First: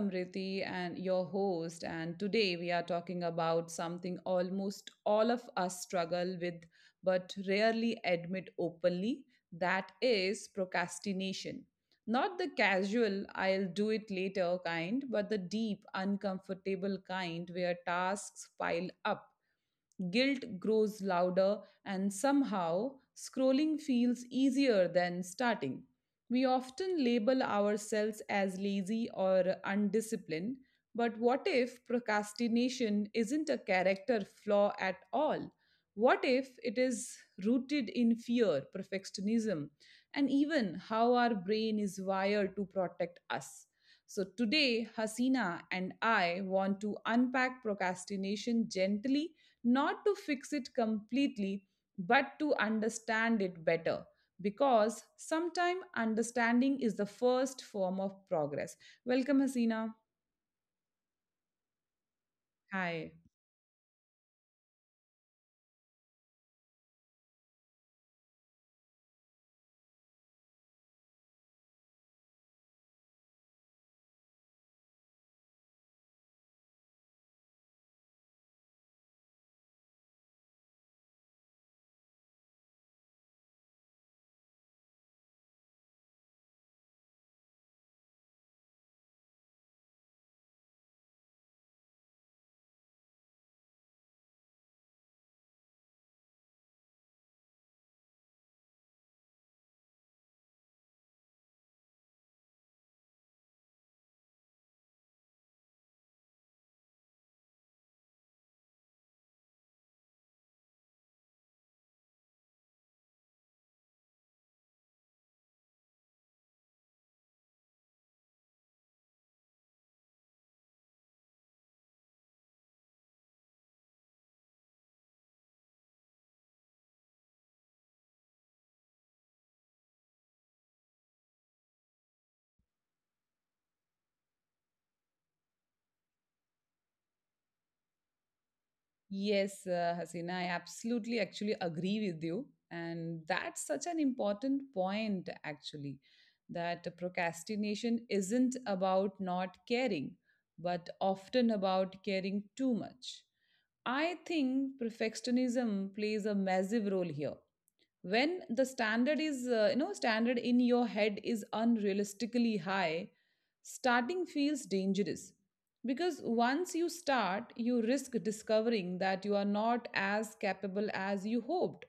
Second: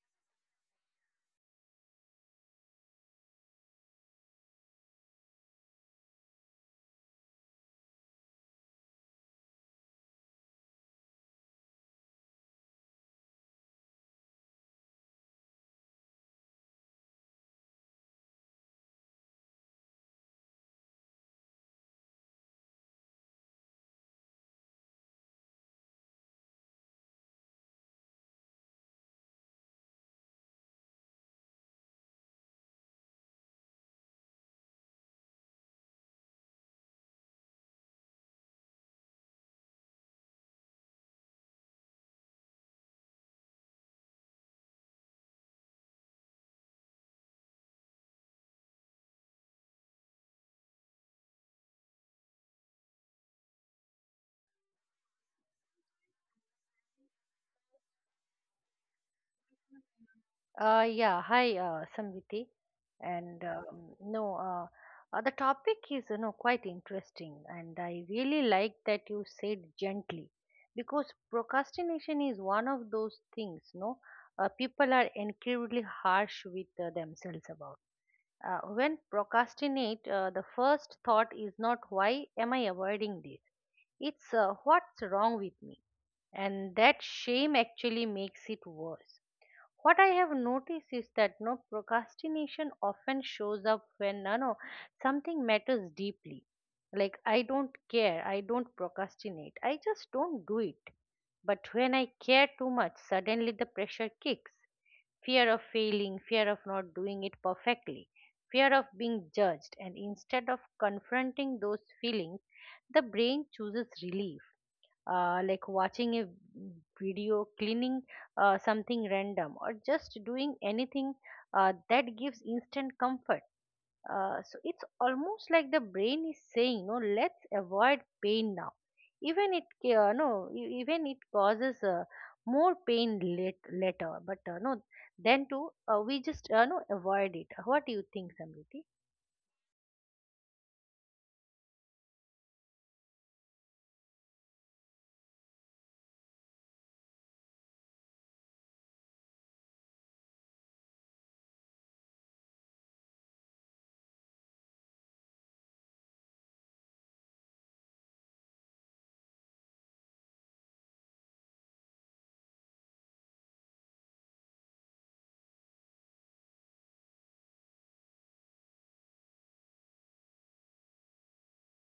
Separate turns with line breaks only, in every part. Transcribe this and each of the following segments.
Samriti and your host, and today we are talking about something almost all of us struggle with but rarely admit openly. That is procrastination. Not the casual, I'll do it later kind, but the deep, uncomfortable kind where tasks pile up, guilt grows louder, and somehow scrolling feels easier than starting. We often label ourselves as lazy or undisciplined, but what if procrastination isn't a character flaw at all? What if it is rooted in fear, perfectionism, and even how our brain is wired to protect us? So, today, Hasina and I want to unpack procrastination gently, not to fix it completely, but to understand it better. Because sometimes understanding is the first form of progress. Welcome, Hasina.
Yeah, Hi, Samriti.
Hi.
And no, the topic is quite interesting, and I really like that you said gently, because procrastination is one of those things, no, people are incredibly harsh with themselves about. When procrastinate, the first thought is not why am I avoiding this? It's what's wrong with me, and that shame actually makes it worse. What I have noticed is that no procrastination often shows up when no, something matters deeply. Like I don't care, I don't procrastinate, I just don't do it. But when I care too much, suddenly the pressure kicks. Fear of failing, fear of not doing it perfectly, fear of being judged, and instead of confronting those feelings, the brain chooses relief. Like watching a video, cleaning something random, or just doing anything that gives instant comfort. So it's almost like the brain is saying, no, let's avoid pain now. Even it, ca- no, e- even it causes more pain later. But no, then too, we just no avoid it. What do you think, Samriti?
Yes, Hasina, I absolutely actually agree with you. And that's such an important point, actually, that procrastination isn't about not caring, but often about caring too much. I think perfectionism plays a massive role here. When the standard is, you know, standard in your head is unrealistically high, starting feels dangerous, because once you start, you risk discovering that you are not as capable as you hoped.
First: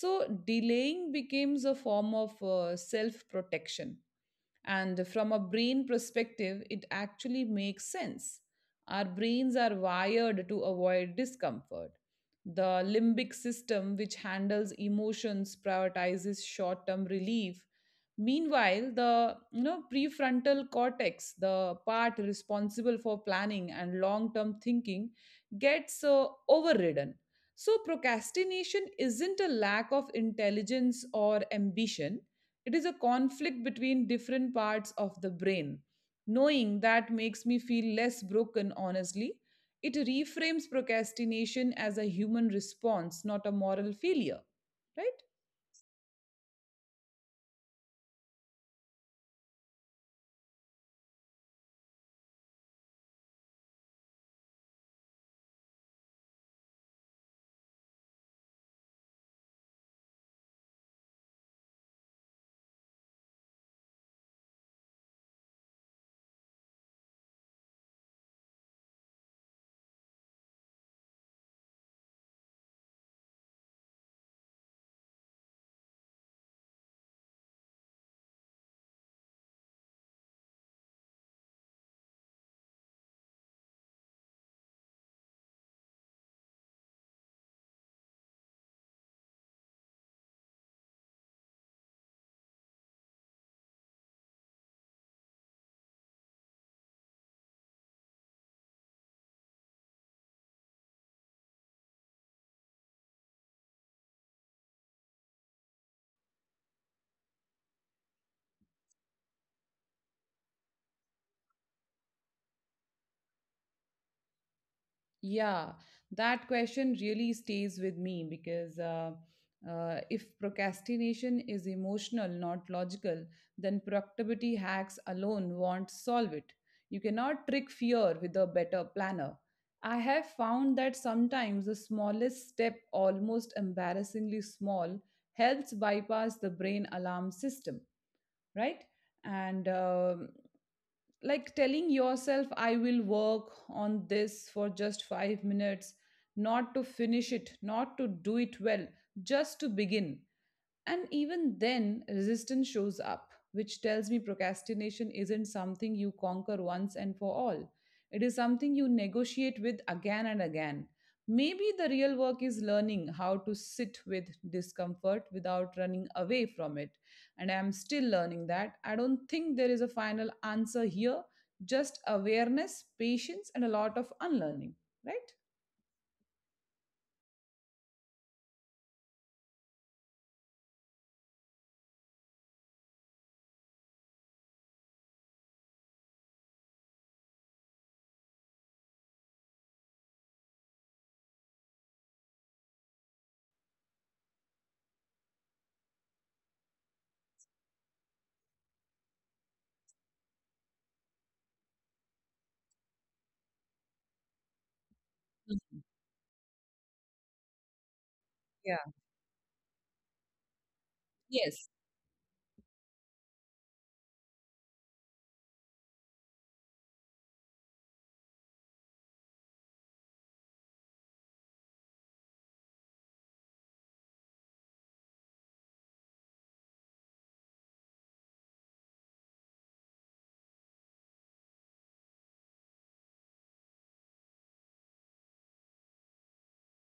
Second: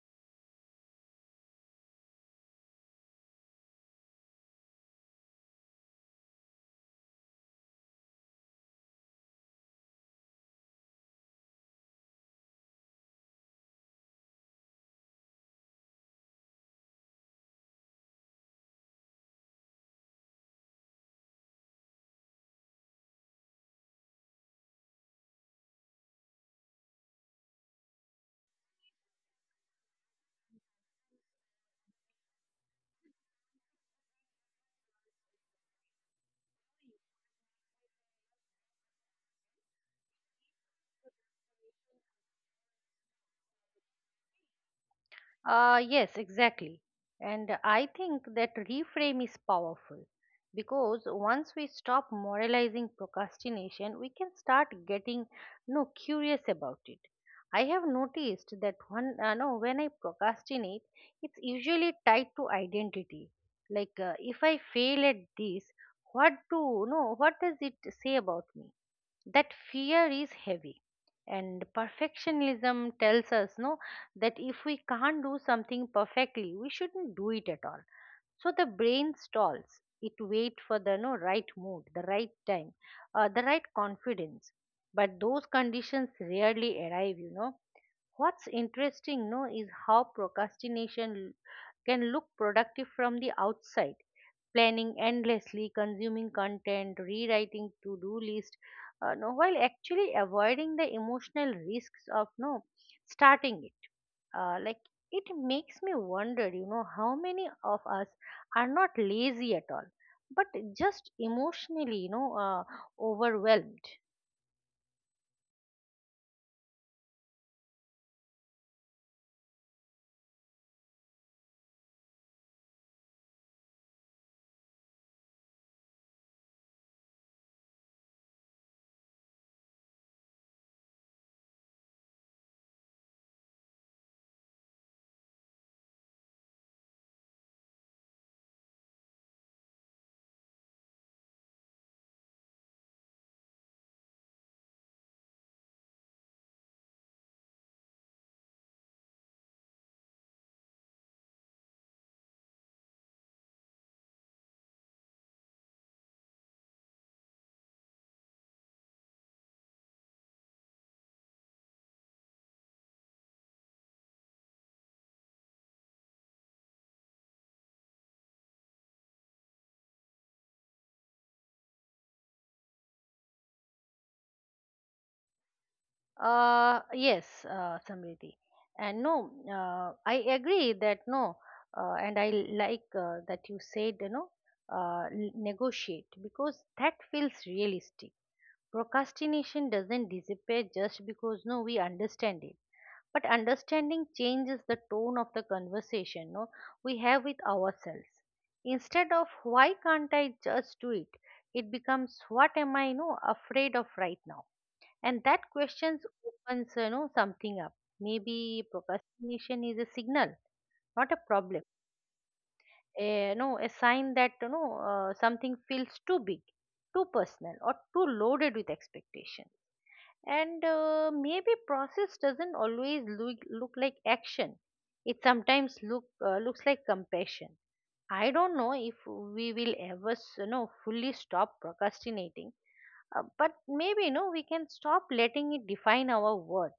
So delaying becomes a form of self protection, and from a brain perspective, it actually makes sense. Our brains are wired to avoid discomfort. The limbic system, which handles emotions, prioritizes short term relief. Meanwhile, the, you know, prefrontal cortex, the part responsible for planning and long term thinking, gets overridden. So procrastination isn't a lack of intelligence or ambition. It is a conflict between different parts of the brain. Knowing that makes me feel less broken, honestly. It reframes procrastination as a human response, not a moral failure, right?
Yes, exactly. And I think that reframe is powerful because once we stop moralizing procrastination, we can start getting no curious about it. I have noticed that one no when I procrastinate, it's usually tied to identity. Like if I fail at this, what do no what does it say about me? That fear is heavy, and perfectionism tells us no that if we can't do something perfectly, we shouldn't do it at all. So the brain stalls. It waits for the no right mood, the right time, the right confidence, but those conditions rarely arrive, you know. What's interesting, no, is how procrastination can look productive from the outside. Planning endlessly, consuming content, rewriting to-do list, no, while actually avoiding the emotional risks of no starting it. Like it makes me wonder, you know, how many of us are not lazy at all, but just emotionally, overwhelmed.
Yeah, that question really stays with me, because if procrastination is emotional, not logical, then productivity hacks alone won't solve it. You cannot trick fear with a better planner. I have found that sometimes the smallest step, almost embarrassingly small, helps bypass the brain alarm system, right? And like telling yourself I will work on this for just 5 minutes, not to finish it, not to do it well, just to begin. And even then, resistance shows up, which tells me procrastination isn't something you conquer once and for all. It is something you negotiate with again and again. Maybe the real work is learning how to sit with discomfort without running away from it. And I am still learning that. I don't think there is a final answer here, just awareness, patience, and a lot of unlearning, right?
Yes, Samriti. And I agree that no, and I like that you said, negotiate because that feels realistic. Procrastination doesn't disappear just because no, we understand it. But understanding changes the tone of the conversation no, we have with ourselves. Instead of why can't I just do it, it becomes what am I no, afraid of right now, and that questions opens you know something up. Maybe
Yeah.
procrastination is a signal, not a problem,
Yes.
a, no a sign that you know something feels too big, too personal, or too loaded with expectation. And maybe process doesn't always look like action. It sometimes looks like compassion. I don't know if we will ever you know fully stop procrastinating, but maybe no, we can stop letting it define our worth.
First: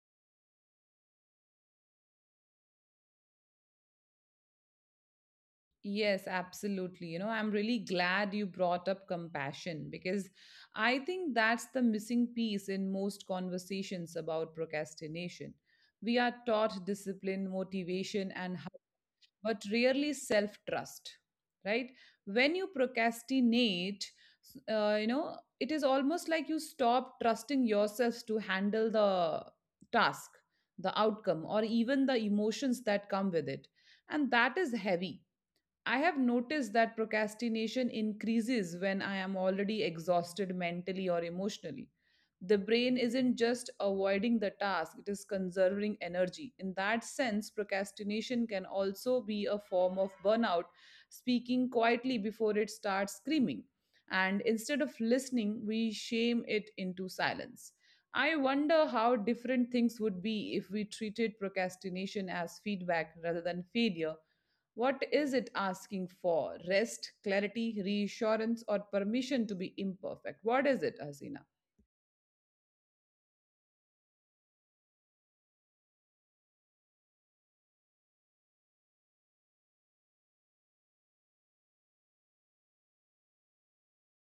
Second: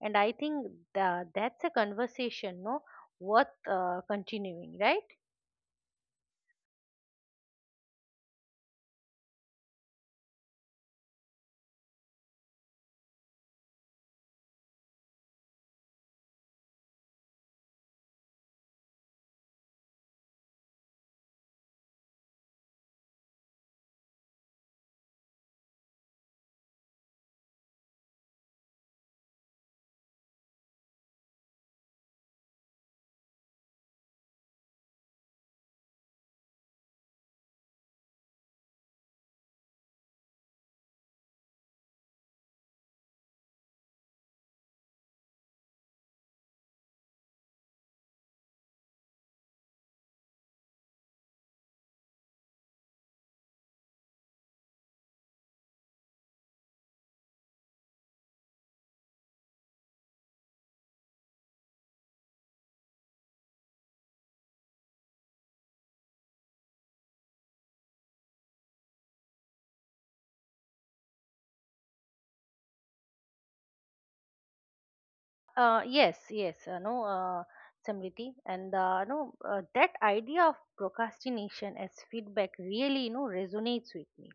And I think that's a conversation, no, worth continuing, right?
Yes, absolutely. You know, I'm really glad you brought up compassion, because I think that's the missing piece in most conversations about procrastination. We are taught discipline, motivation, and how, but rarely self trust, right? When you procrastinate, you know, it is almost like you stop trusting yourself to handle the task, the outcome, or even the emotions that come with it. And that is heavy. I have noticed that procrastination increases when I am already exhausted mentally or emotionally. The brain isn't just avoiding the task, it is conserving energy. In that sense, procrastination can also be a form of burnout, speaking quietly before it starts screaming. And instead of listening, we shame it into silence. I wonder how different things would be if we treated procrastination as feedback rather than failure. What is it asking for? Rest, clarity, reassurance, or permission to be imperfect? What is it, Hasina?
Yes, Samriti, and no, that idea of procrastination as feedback really, you know, resonates with me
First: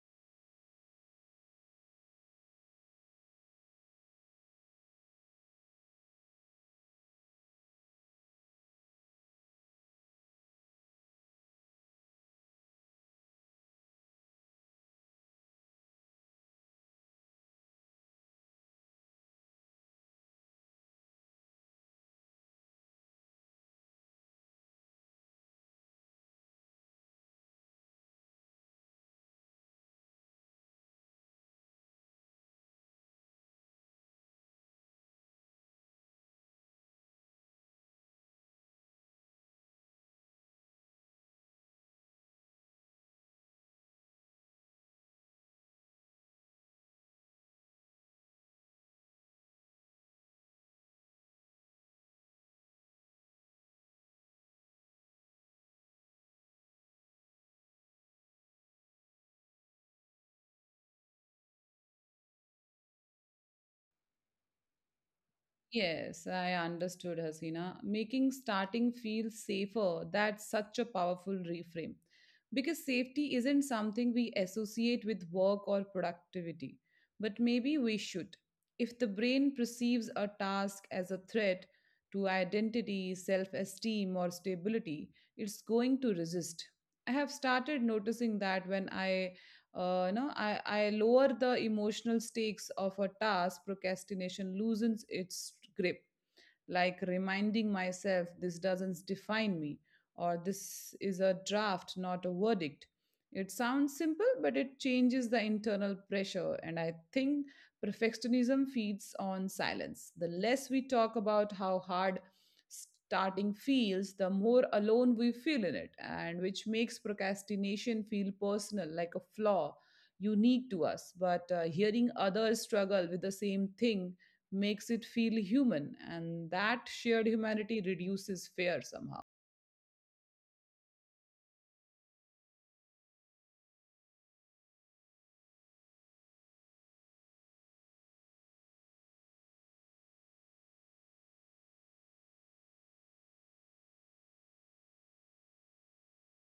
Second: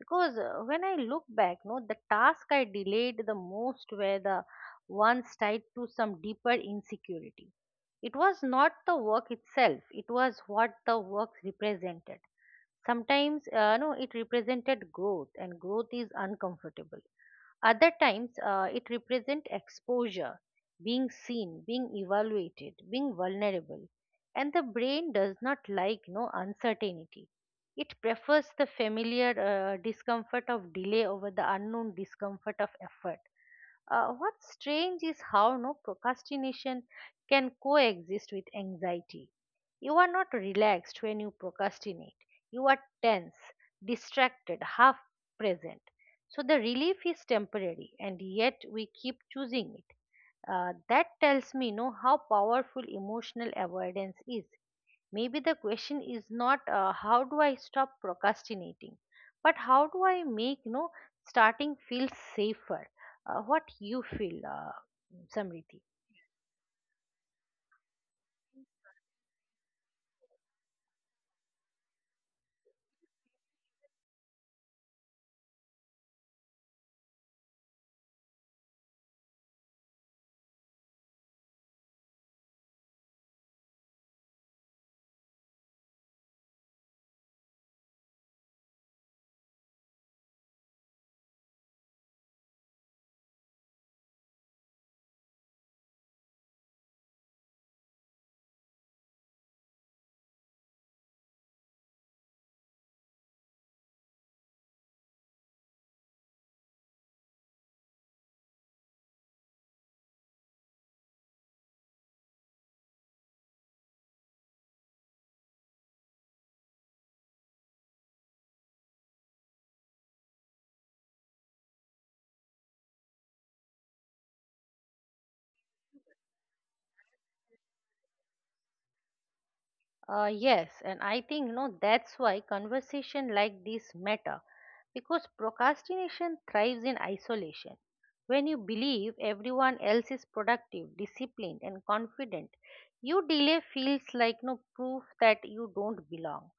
because when I look back no the task I delayed the most were the ones tied to some deeper insecurity. It was not the work itself, it was what the work represented. Sometimes, no, it represented growth, and growth is uncomfortable. Other times, it represent exposure, being seen, being evaluated, being vulnerable. And the brain does not like no uncertainty. It prefers the familiar discomfort of delay over the unknown discomfort of effort. What's strange is how no procrastination can coexist with anxiety. You are not relaxed when you procrastinate, you are tense, distracted, half present. So the relief is temporary, and yet we keep choosing it. That tells me, no, how powerful emotional avoidance is. Maybe the question is not how do I stop procrastinating, but how do I make no starting feel safer? What you feel, Samriti?
Yes, I understood, Hasina. Making starting feel safer, that's such a powerful reframe. Because safety isn't something we associate with work or productivity, but maybe we should. If the brain perceives a task as a threat to identity, self esteem, or stability, it's going to resist. I have started noticing that when I, you know, I lower the emotional stakes of a task, procrastination loosens its grip, like reminding myself this doesn't define me, or this is a draft, not a verdict. It sounds simple, but it changes the internal pressure. And I think perfectionism feeds on silence. The less we talk about how hard starting feels, the more alone we feel in it, and which makes procrastination feel personal, like a flaw unique to us. But hearing others struggle with the same thing makes it feel human, and that shared humanity reduces fear somehow.
Yes, and I think no, that's why conversation like this matter. Because procrastination thrives in isolation. When you believe everyone else is productive, disciplined, and confident, you delay feels like no proof that you don't belong.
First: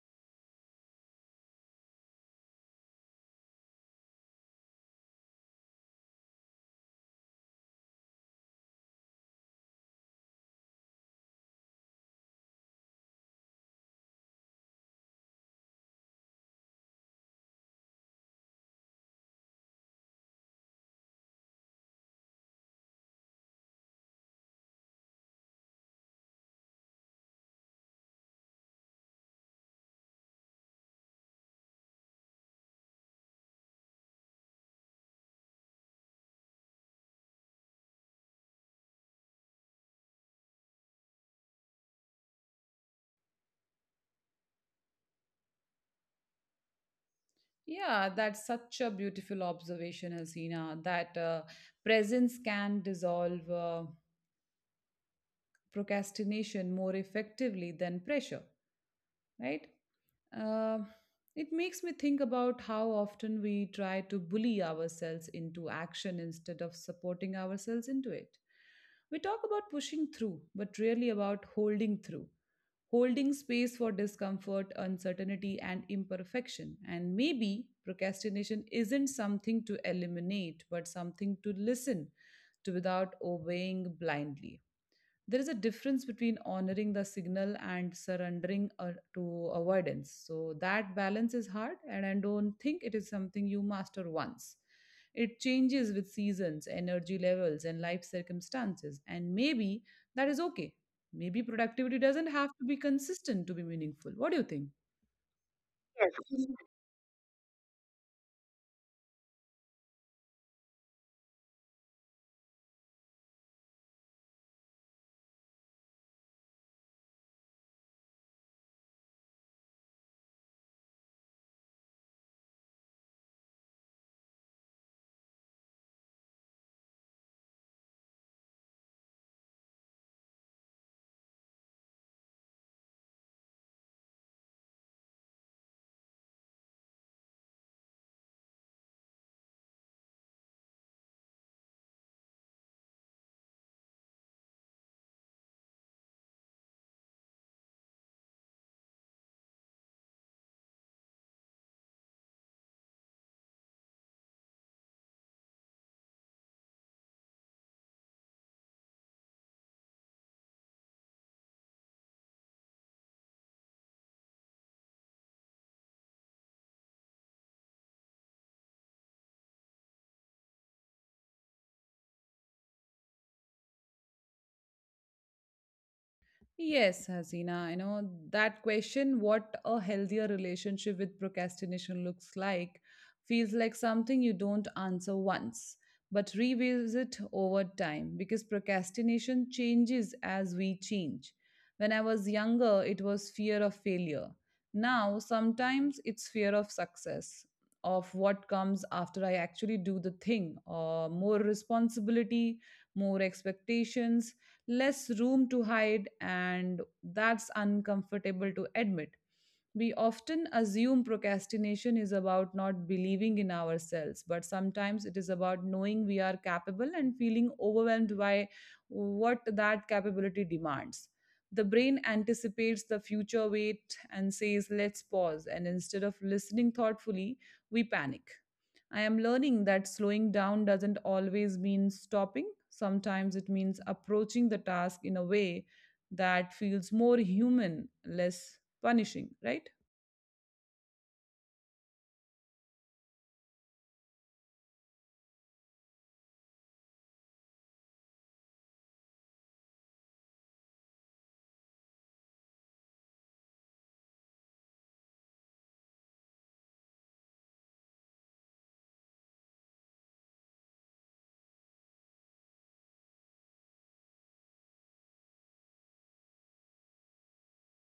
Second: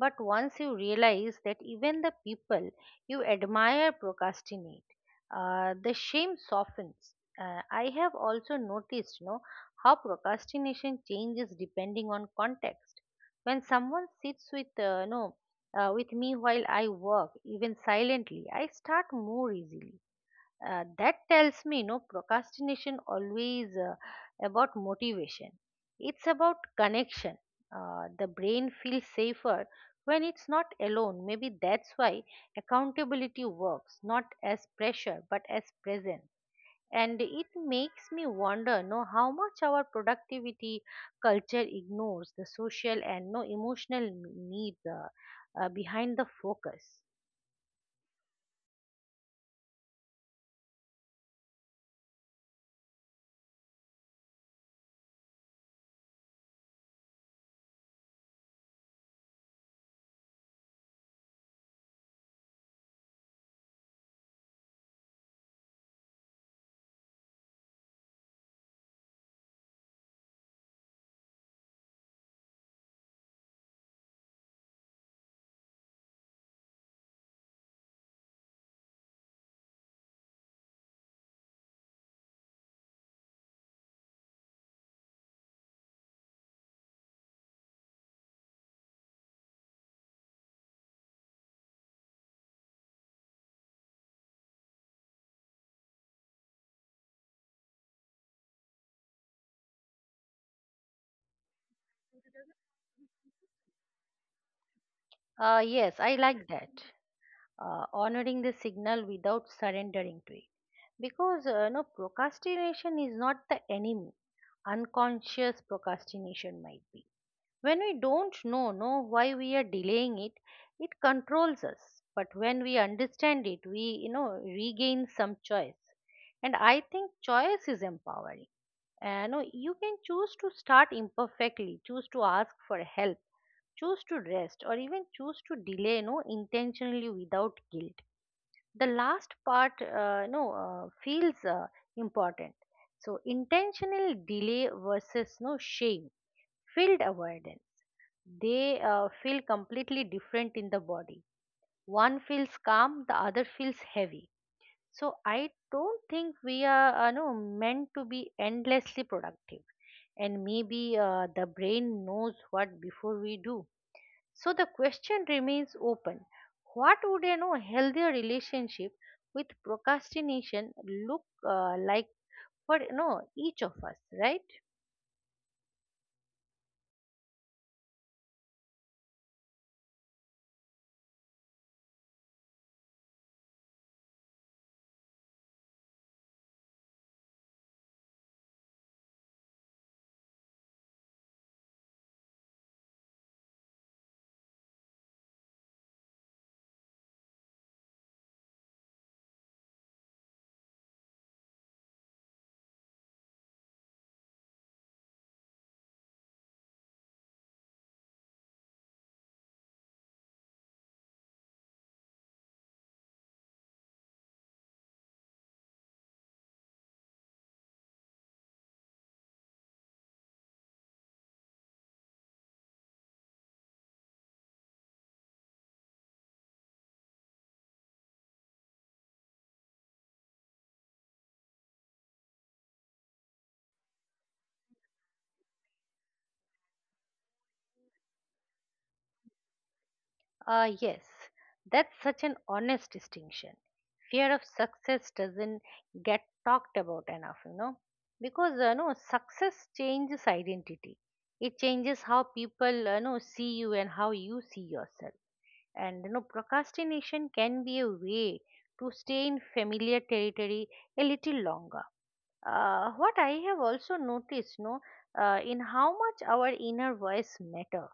But once you realize that even the people you admire procrastinate, the shame softens. I have also noticed, you know, how procrastination changes depending on context. When someone sits with, with me while I work, even silently, I start more easily. That tells me, no, procrastination always about motivation. It's about connection. The brain feels safer when it's not alone. Maybe that's why accountability works, not as pressure, but as presence. And it makes me wonder, no, how much our productivity culture ignores the social and no emotional needs behind the focus.
Yeah, that's such a beautiful observation, Hasina, that presence can dissolve procrastination more effectively than pressure, right? Uh, it makes me think about how often we try to bully ourselves into action instead of supporting ourselves into it. We talk about pushing through, but really about holding through, holding space for discomfort, uncertainty, and imperfection. And maybe procrastination isn't something to eliminate, but something to listen to without obeying blindly. There is a difference between honoring the signal and surrendering to avoidance. So that balance is hard, and I don't think it is something you master once. It changes with seasons, energy levels, and life circumstances, and maybe that is okay. Maybe productivity doesn't have to be consistent to be meaningful. What do you think?
Yes, I like that. Honoring the signal without surrendering to it. Because no procrastination is not the enemy, unconscious procrastination might be. When we don't know why we are delaying it, it controls us. But when we understand it, we you know regain some choice. And I think choice is empowering. And you can choose to start imperfectly, choose to ask for help, choose to rest, or even choose to delay no intentionally without guilt. The last part no feels important. So intentional delay versus no shame field avoidance, they feel completely different in the body. One feels calm, the other feels heavy. So I don't think we are no meant to be endlessly productive, and maybe the brain knows what before we do. So the question remains open, what would a no healthier relationship with procrastination look like for no each of us, right?
Yes, Hasina, I know that question, what a healthier relationship with procrastination looks like, feels like something you don't answer once, but revisit over time, because procrastination changes as we change. When I was younger, it was fear of failure. Now, sometimes it's fear of success, of what comes after I actually do the thing, or more responsibility, more expectations, less room to hide, and that's uncomfortable to admit. We often assume procrastination is about not believing in ourselves, but sometimes it is about knowing we are capable and feeling overwhelmed by what that capability demands. The brain anticipates the future weight and says, let's pause. And instead of listening thoughtfully, we panic. I am learning that slowing down doesn't always mean stopping. Sometimes it means approaching the task in a way that feels more human, less punishing, right?
Yes, that's such an honest distinction. Fear of success doesn't get talked about enough, you know, because you know success changes identity. It changes how people you know see you and how you see yourself. And you know procrastination can be a way to stay in familiar territory a little longer. What I have also noticed no in how much our inner voice matter.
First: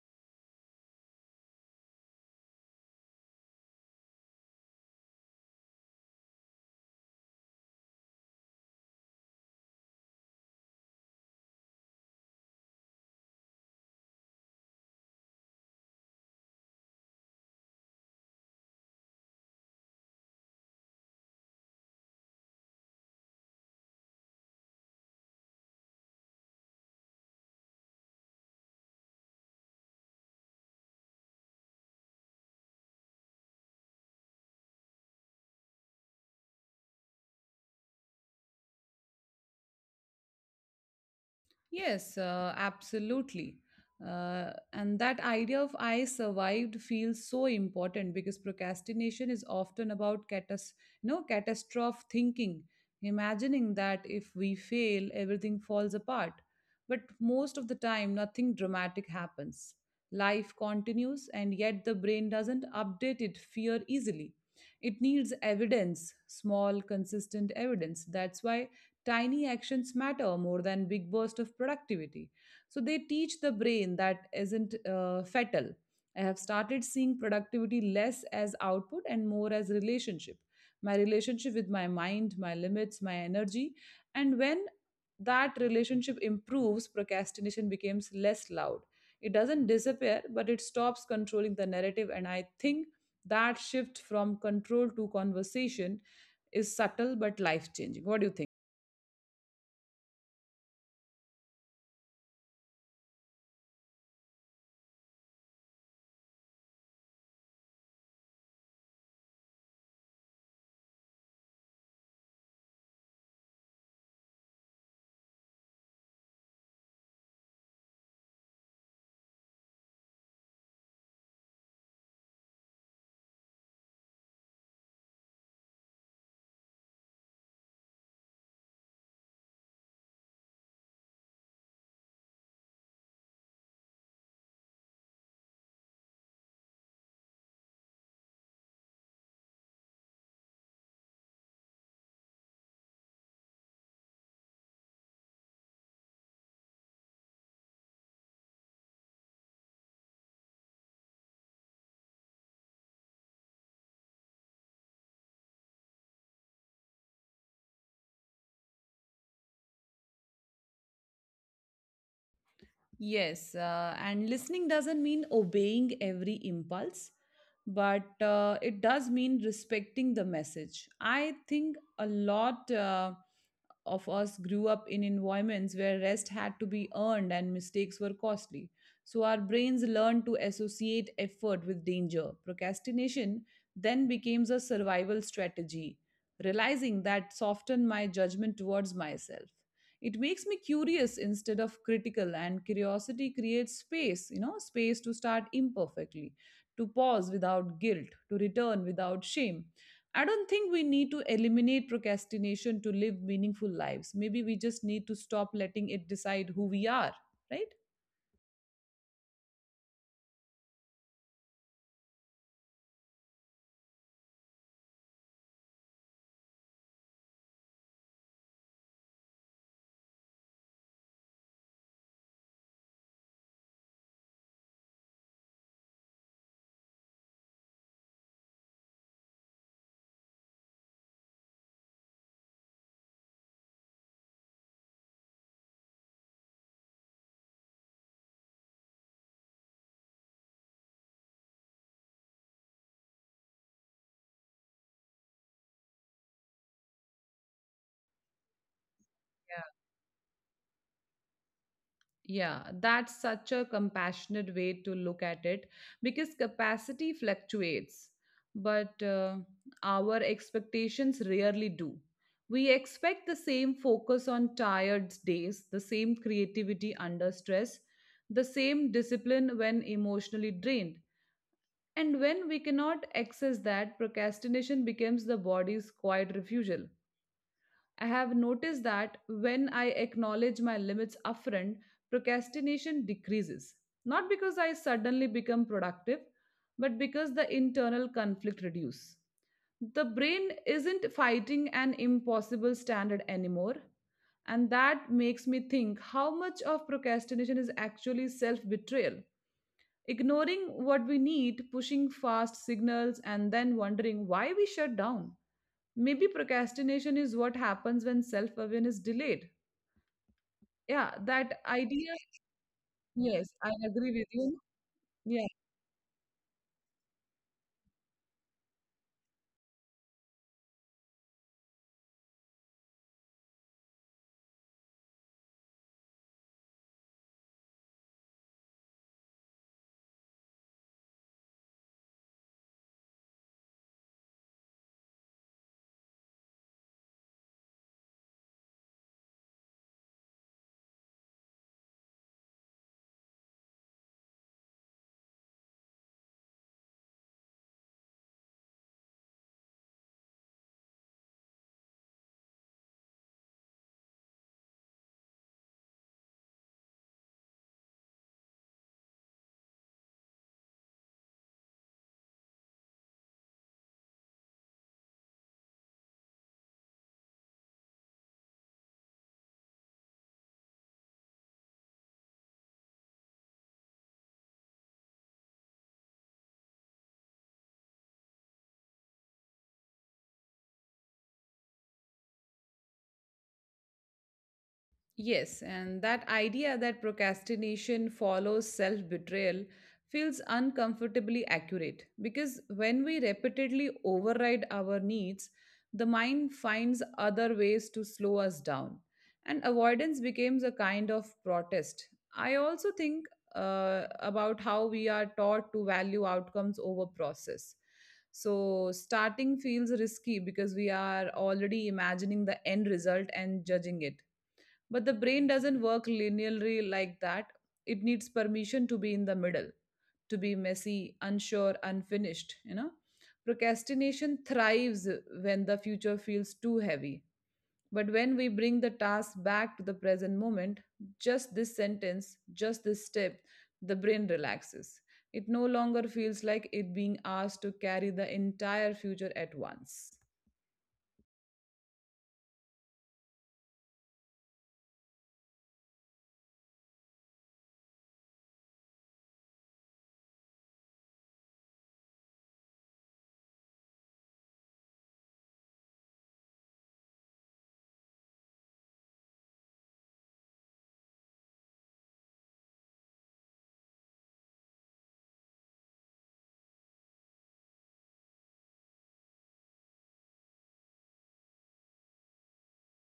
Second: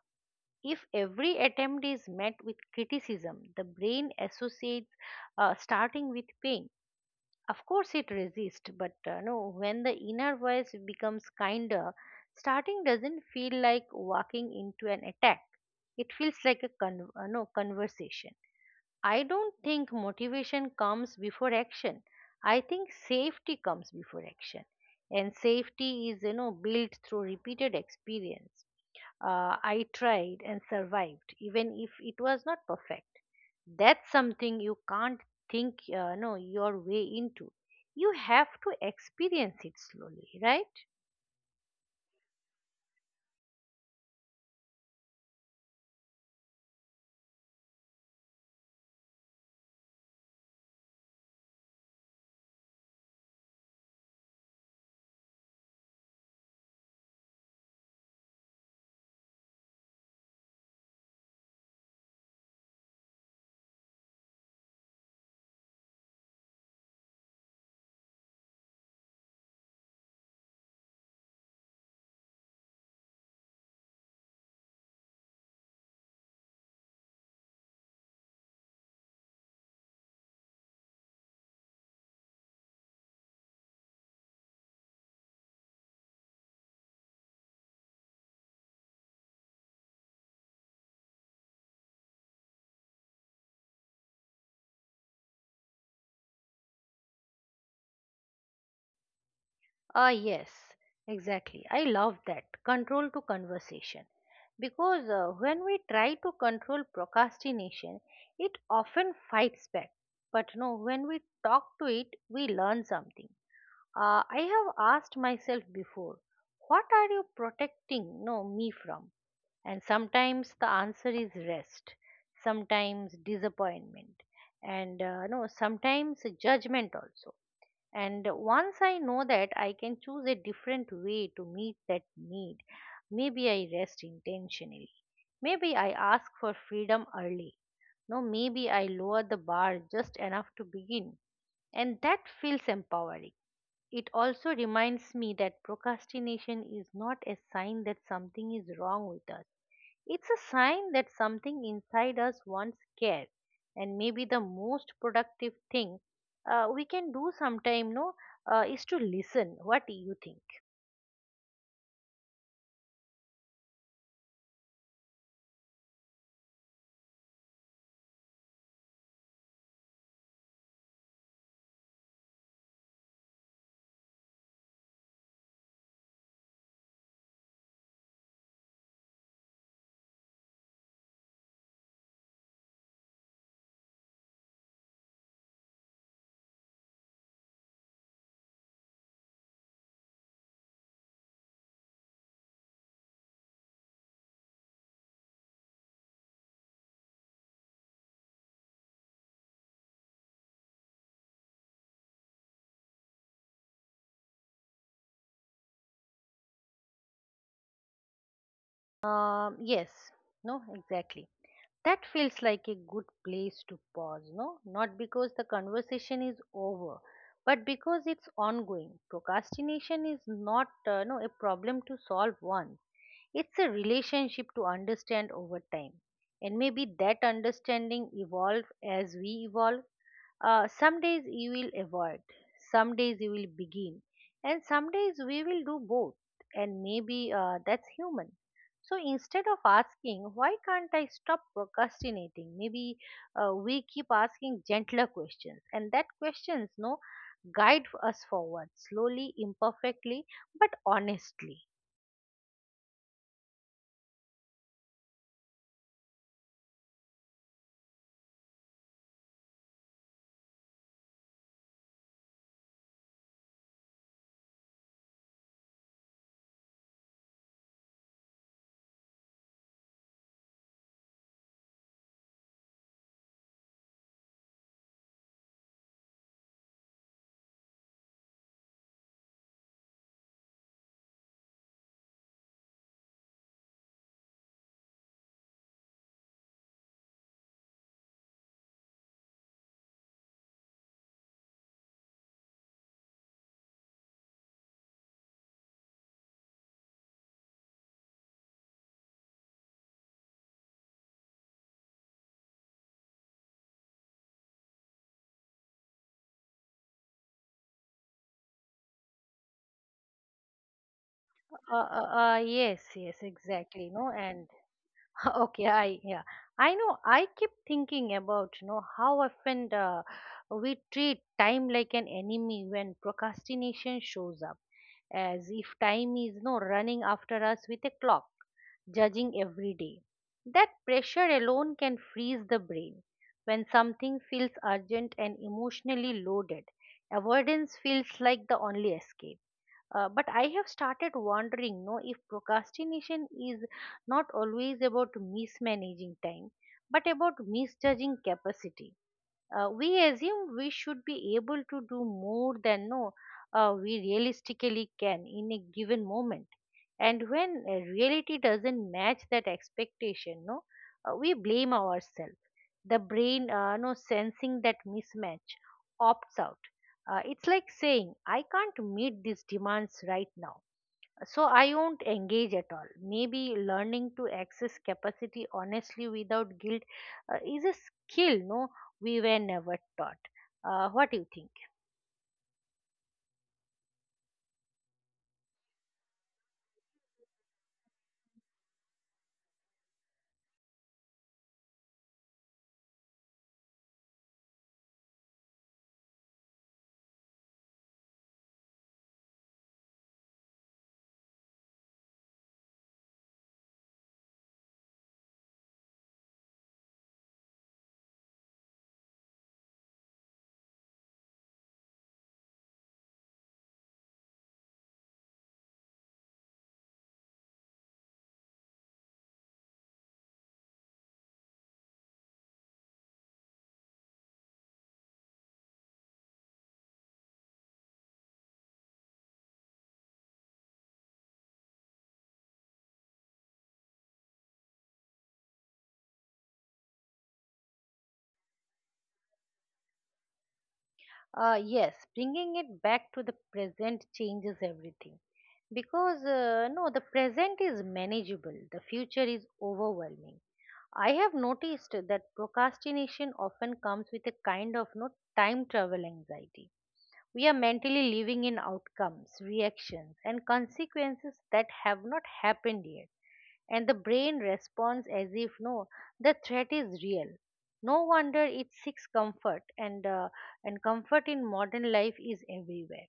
If every attempt is met with criticism, the brain associates starting with pain. Of course it resists, but no, when the inner voice becomes kinder, starting doesn't feel like walking into an attack. It feels like a conversation. I don't think motivation comes before action. I think safety comes before action. And safety is, you know, built through repeated experience. I tried and survived, even if it was not perfect. That's something you can't think, no, your way into. You have to experience it slowly, right?
Yes, absolutely. And that idea of I survived feels so important, because procrastination is often about catas-, you know, catastrophe thinking, imagining that if we fail, everything falls apart. But most of the time, nothing dramatic happens. Life continues, and yet the brain doesn't update its fear easily. It needs evidence, small, consistent evidence. That's why tiny actions matter more than big burst of productivity, so they teach the brain that isn't fatal. I have started seeing productivity less as output and more as relationship, my relationship with my mind, my limits, my energy. And when that relationship improves, procrastination becomes less loud. It doesn't disappear, but it stops controlling the narrative. And I think that shift from control to conversation is subtle but life changing. What do you think?
Ah, yes, exactly. I love that control to conversation because when we try to control procrastination, it often fights back. But no, when we talk to it, we learn something. I have asked myself before, what are you protecting no me from? And sometimes the answer is rest, sometimes disappointment, and no, sometimes judgment also. And once I know that, I can choose a different way to meet that need. Maybe I rest intentionally. Maybe I ask for freedom early. No, maybe I lower the bar just enough to begin. And that feels empowering. It also reminds me that procrastination is not a sign that something is wrong with us, it's a sign that something inside us wants care, and maybe the most productive thing we can do sometime, no, is to listen. What do you think?
Yes, and listening doesn't mean obeying every impulse, but it does mean respecting the message. I think a lot of us grew up in environments where rest had to be earned and mistakes were costly. So our brains learned to associate effort with danger. Procrastination then becomes a survival strategy. Realizing that softened my judgment towards myself. It makes me curious instead of critical, and curiosity creates space, you know, space to start imperfectly, to pause without guilt, to return without shame. I don't think we need to eliminate procrastination to live meaningful lives. Maybe we just need to stop letting it decide who we are, right?
Yes, no, exactly. That feels like a good place to pause, no? Not because the conversation is over, but because it's ongoing. Procrastination is not, no, a problem to solve once. It's a relationship to understand over time. And maybe that understanding evolve as we evolve. Some days you will avoid, some days you will begin, and some days we will do both. And maybe that's human. So instead of asking, why can't I stop procrastinating? Maybe we keep asking gentler questions, and that questions no guide us forward slowly, imperfectly, but honestly.
Yeah, that's such a compassionate way to look at it, because capacity fluctuates, but our expectations rarely do. We expect the same focus on tired days, the same creativity under stress, the same discipline when emotionally drained. And when we cannot access that, procrastination becomes the body's quiet refusal. I have noticed that when I acknowledge my limits upfront, procrastination decreases. Not because I suddenly become productive, but because the internal conflict reduces. The brain isn't fighting an impossible standard anymore, and that makes me think how much of procrastination is actually self betrayal. Ignoring what we need, pushing fast signals, and then wondering why we shut down. Maybe procrastination is what happens when self awareness delayed. Yeah, that
Uh,
idea.
uh, yes, yes,
Yes, I
exactly. No,
agree with
and
you. Yeah.
okay, I yeah, I know. I keep thinking about you know how often we treat time like an enemy when procrastination shows up, as if time is no running after us with a clock, judging every day. That pressure alone can freeze the brain. When something feels urgent and emotionally loaded, avoidance feels like the only escape but I have started wondering, no, if procrastination is not always about mismanaging time, but about misjudging capacity. We assume we should be able to do more than no we realistically can in a given moment, and when reality doesn't match that expectation no we blame ourselves. The brain, no, sensing that mismatch, opts out. It's like saying, I can't meet these demands right now, so I won't engage at all. Maybe learning to access capacity honestly without guilt is a skill, no, we were never taught. What do you think?
Yes, and that idea that procrastination follows self betrayal feels uncomfortably accurate, because when we repeatedly override our needs, the mind finds other ways to slow us down, and avoidance becomes a kind of protest. I also think about how we are taught to value outcomes over process. So, starting feels risky because we are already imagining the end result and judging it, but the brain doesn't work linearly like that. It needs permission to be in the middle, to be messy, unsure, unfinished, you know. Procrastination thrives when the future feels too heavy. But when we bring the task back to the present moment, just this sentence, just this step, the brain relaxes. It no longer feels like it being asked to carry the entire future at once.
Yes, bringing it back to the present changes everything. Because, no, the present is manageable, the future is overwhelming. I have noticed that procrastination often comes with a kind of no time travel anxiety. We are mentally living in outcomes, reactions, and consequences that have not happened yet. And the brain responds as if, no, the threat is real. No wonder it seeks comfort, and comfort in modern life is everywhere.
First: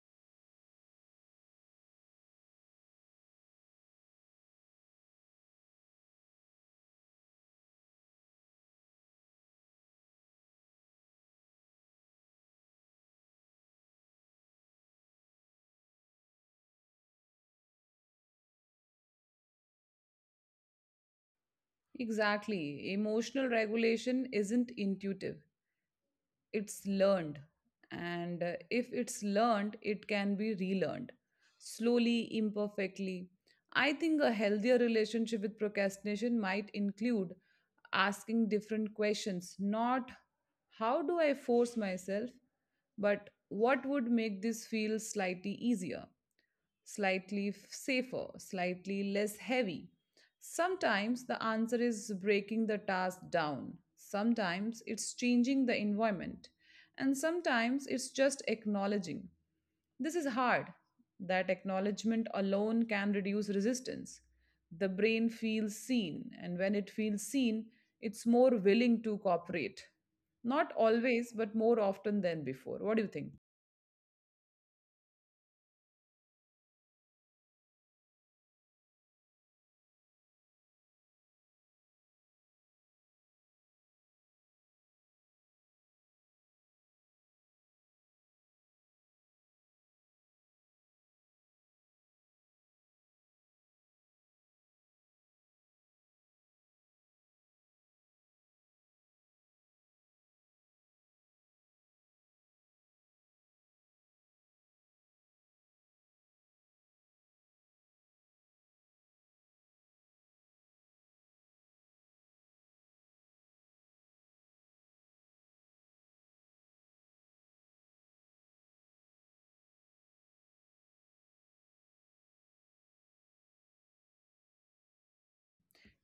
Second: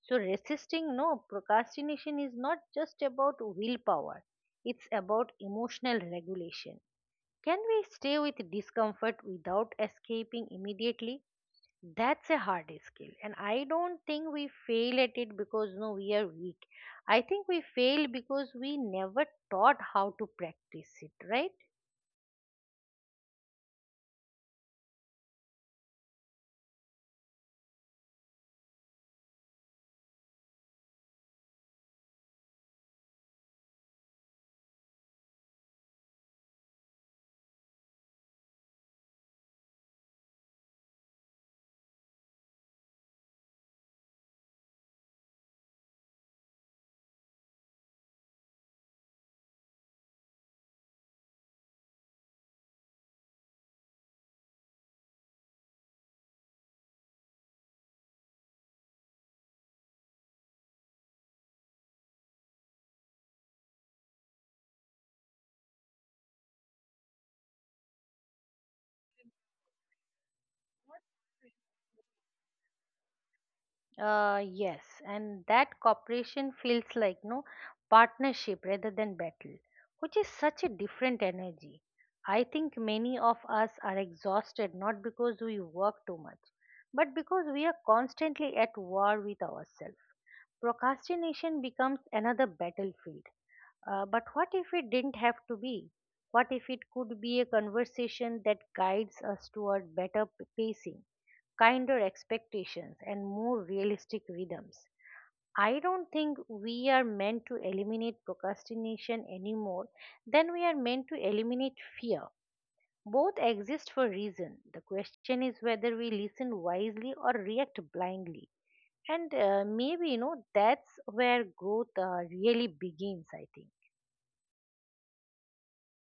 So, resisting no procrastination is not just about willpower, it's about emotional regulation. Can we stay with discomfort without escaping immediately? That's a hard skill, and I don't think we fail at it because, no, we are weak. I think we fail because we never taught how to practice it, right?
Exactly. Emotional regulation isn't intuitive. It's learned, and if it's learned it can be relearned, slowly, imperfectly. I think a healthier relationship with procrastination might include asking different questions. Not how do I force myself, but what would make this feel slightly easier, slightly safer, slightly less heavy. Sometimes the answer is breaking the task down, sometimes it's changing the environment, and sometimes it's just acknowledging. This is hard. That acknowledgement alone can reduce resistance. The brain feels seen, and when it feels seen, it's more willing to cooperate. Not always, but more often than before. What do you think?
Yes, and that cooperation feels like no partnership rather than battle, which is such a different energy. I think many of us are exhausted not because we work too much, but because we are constantly at war with ourselves. Procrastination becomes another battlefield. But what if it didn't have to be? What if it could be a conversation that guides us toward better pacing, kinder expectations, and more realistic rhythms? I don't think we are meant to eliminate procrastination any more than we are meant to eliminate fear. Both exist for a reason. The question is whether we listen wisely or react blindly. And maybe you know that's where growth really begins, I think.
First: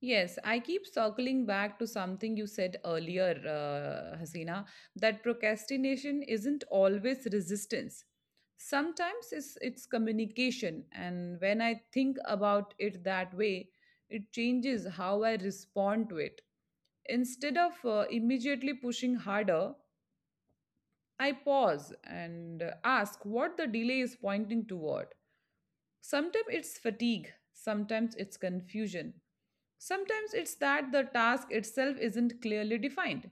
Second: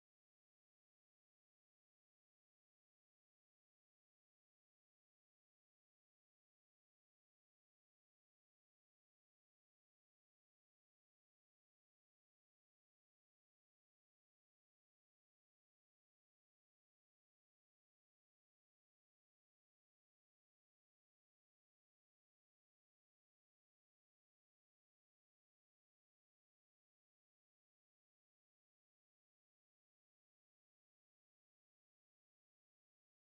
Yes, I keep circling back to something you said earlier, Hasina, that procrastination isn't always resistance. Sometimes it's communication, and when I think about it that way, it changes how I respond to it. Instead of immediately pushing harder, I pause and ask what the delay is pointing toward. Sometimes it's fatigue, sometimes it's confusion. Sometimes it's that the task itself isn't clearly defined.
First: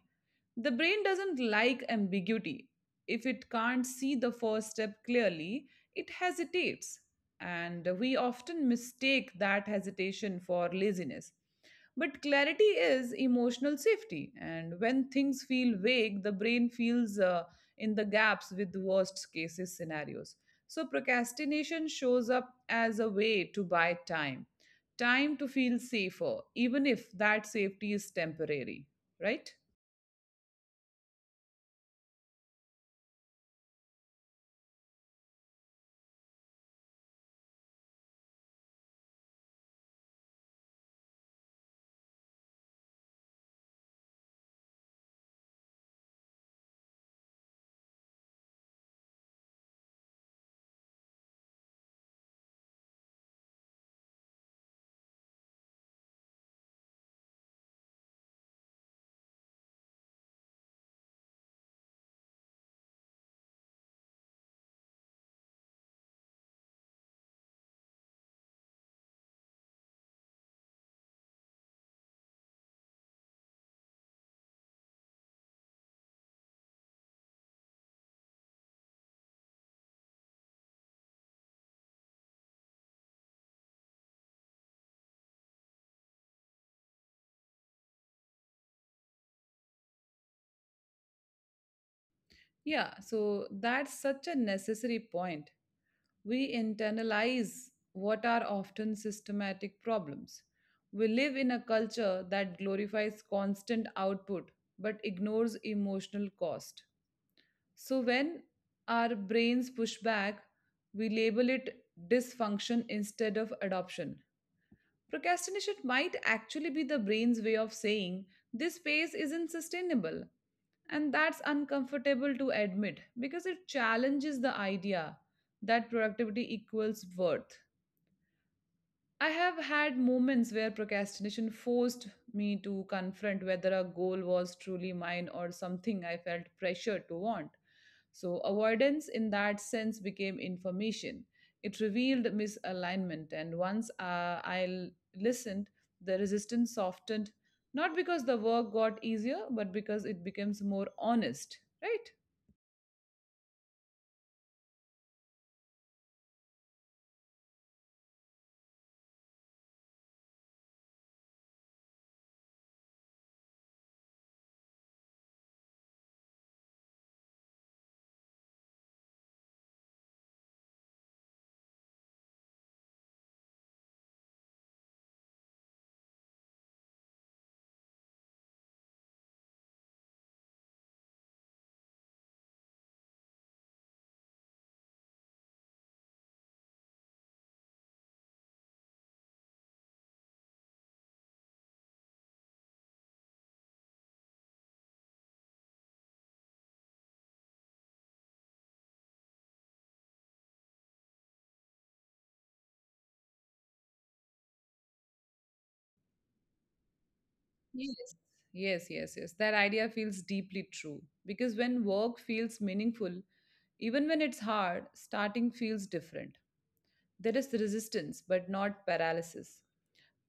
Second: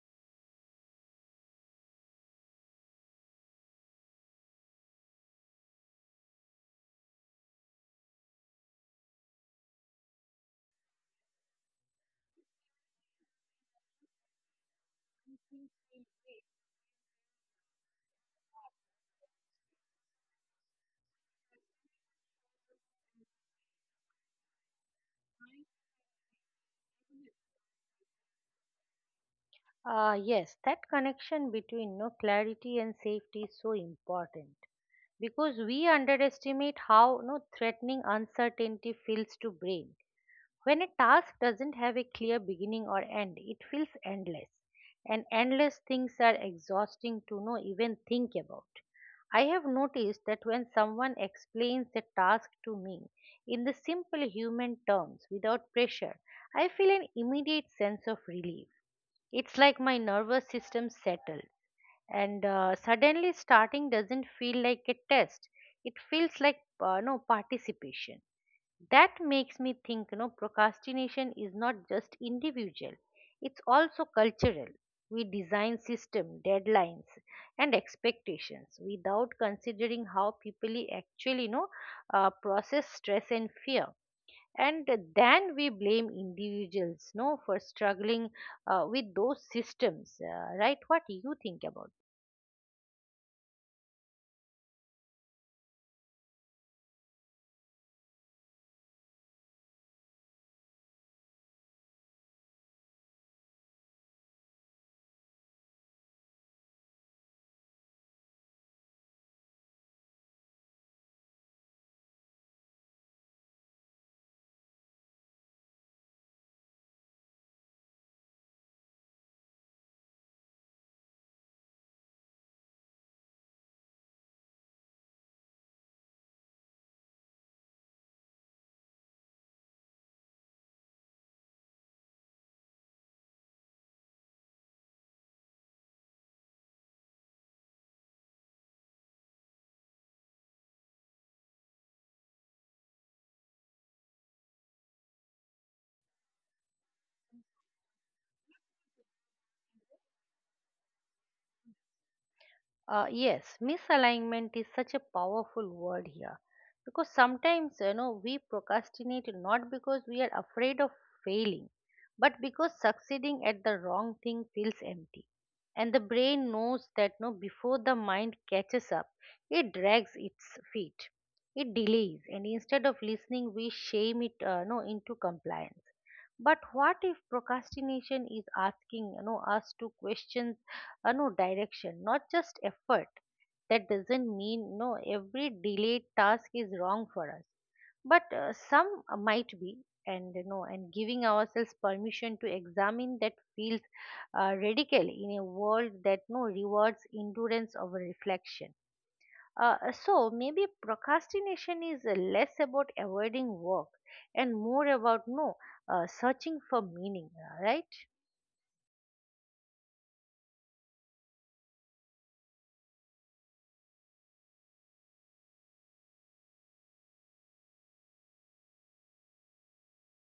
The brain doesn't like ambiguity. If it can't see the first step clearly, it hesitates. And we often mistake that hesitation for laziness. But clarity is emotional safety. And when things feel vague, the brain feels in the gaps with worst cases scenarios. So procrastination shows up as a way to buy time, time to feel safer, even if that safety is temporary, right?
Yes, that connection between, you know, clarity and safety is so important, because we underestimate how, you know, threatening uncertainty feels to brain. When a task doesn't have a clear beginning or end, it feels endless, and endless things are exhausting to know even think about. I have noticed that when someone explains a task to me in the simple human terms without pressure, I feel an immediate sense of relief. It's like my nervous system settled, and suddenly starting doesn't feel like a test. It feels like, no, participation. That makes me think, you know, procrastination is not just individual, it's also cultural. We design system deadlines and expectations without considering how people actually, you know, process stress and fear, and then we blame individuals, no, for struggling with those systems. Right? What do you think about?
Yeah, so that's such a necessary point. We internalize what are often systematic problems. We live in a culture that glorifies constant output but ignores emotional cost. So when our brains push back, we label it dysfunction instead of adoption. Procrastination might actually be the brain's way of saying this pace isn't sustainable. And that's uncomfortable to admit because it challenges the idea that productivity equals worth. I have had moments where procrastination forced me to confront whether a goal was truly mine or something I felt pressure to want. So avoidance in that sense became information. It revealed misalignment, and once listened, the resistance softened, not because the work got easier, but because it becomes more honest, right?
Yes, misalignment is such a powerful word here, because sometimes, you know, we procrastinate not because we are afraid of failing, but because succeeding at the wrong thing feels empty, and the brain knows that no before the mind catches up. It drags its feet, it delays, and instead of listening, we shame it, no, into compliance. But what if procrastination is asking, you know, us to question, you know, direction, not just effort? That doesn't mean no every delayed task is wrong for us, but some might be. And, you know, and giving ourselves permission to examine that feels radical in a world that no rewards endurance over reflection. So maybe procrastination is less about avoiding work and more about no searching for meaning, right?
Yes, yes, yes, yes. That idea feels deeply true because when work feels meaningful, even when it's hard, starting feels different. There is resistance, but not paralysis.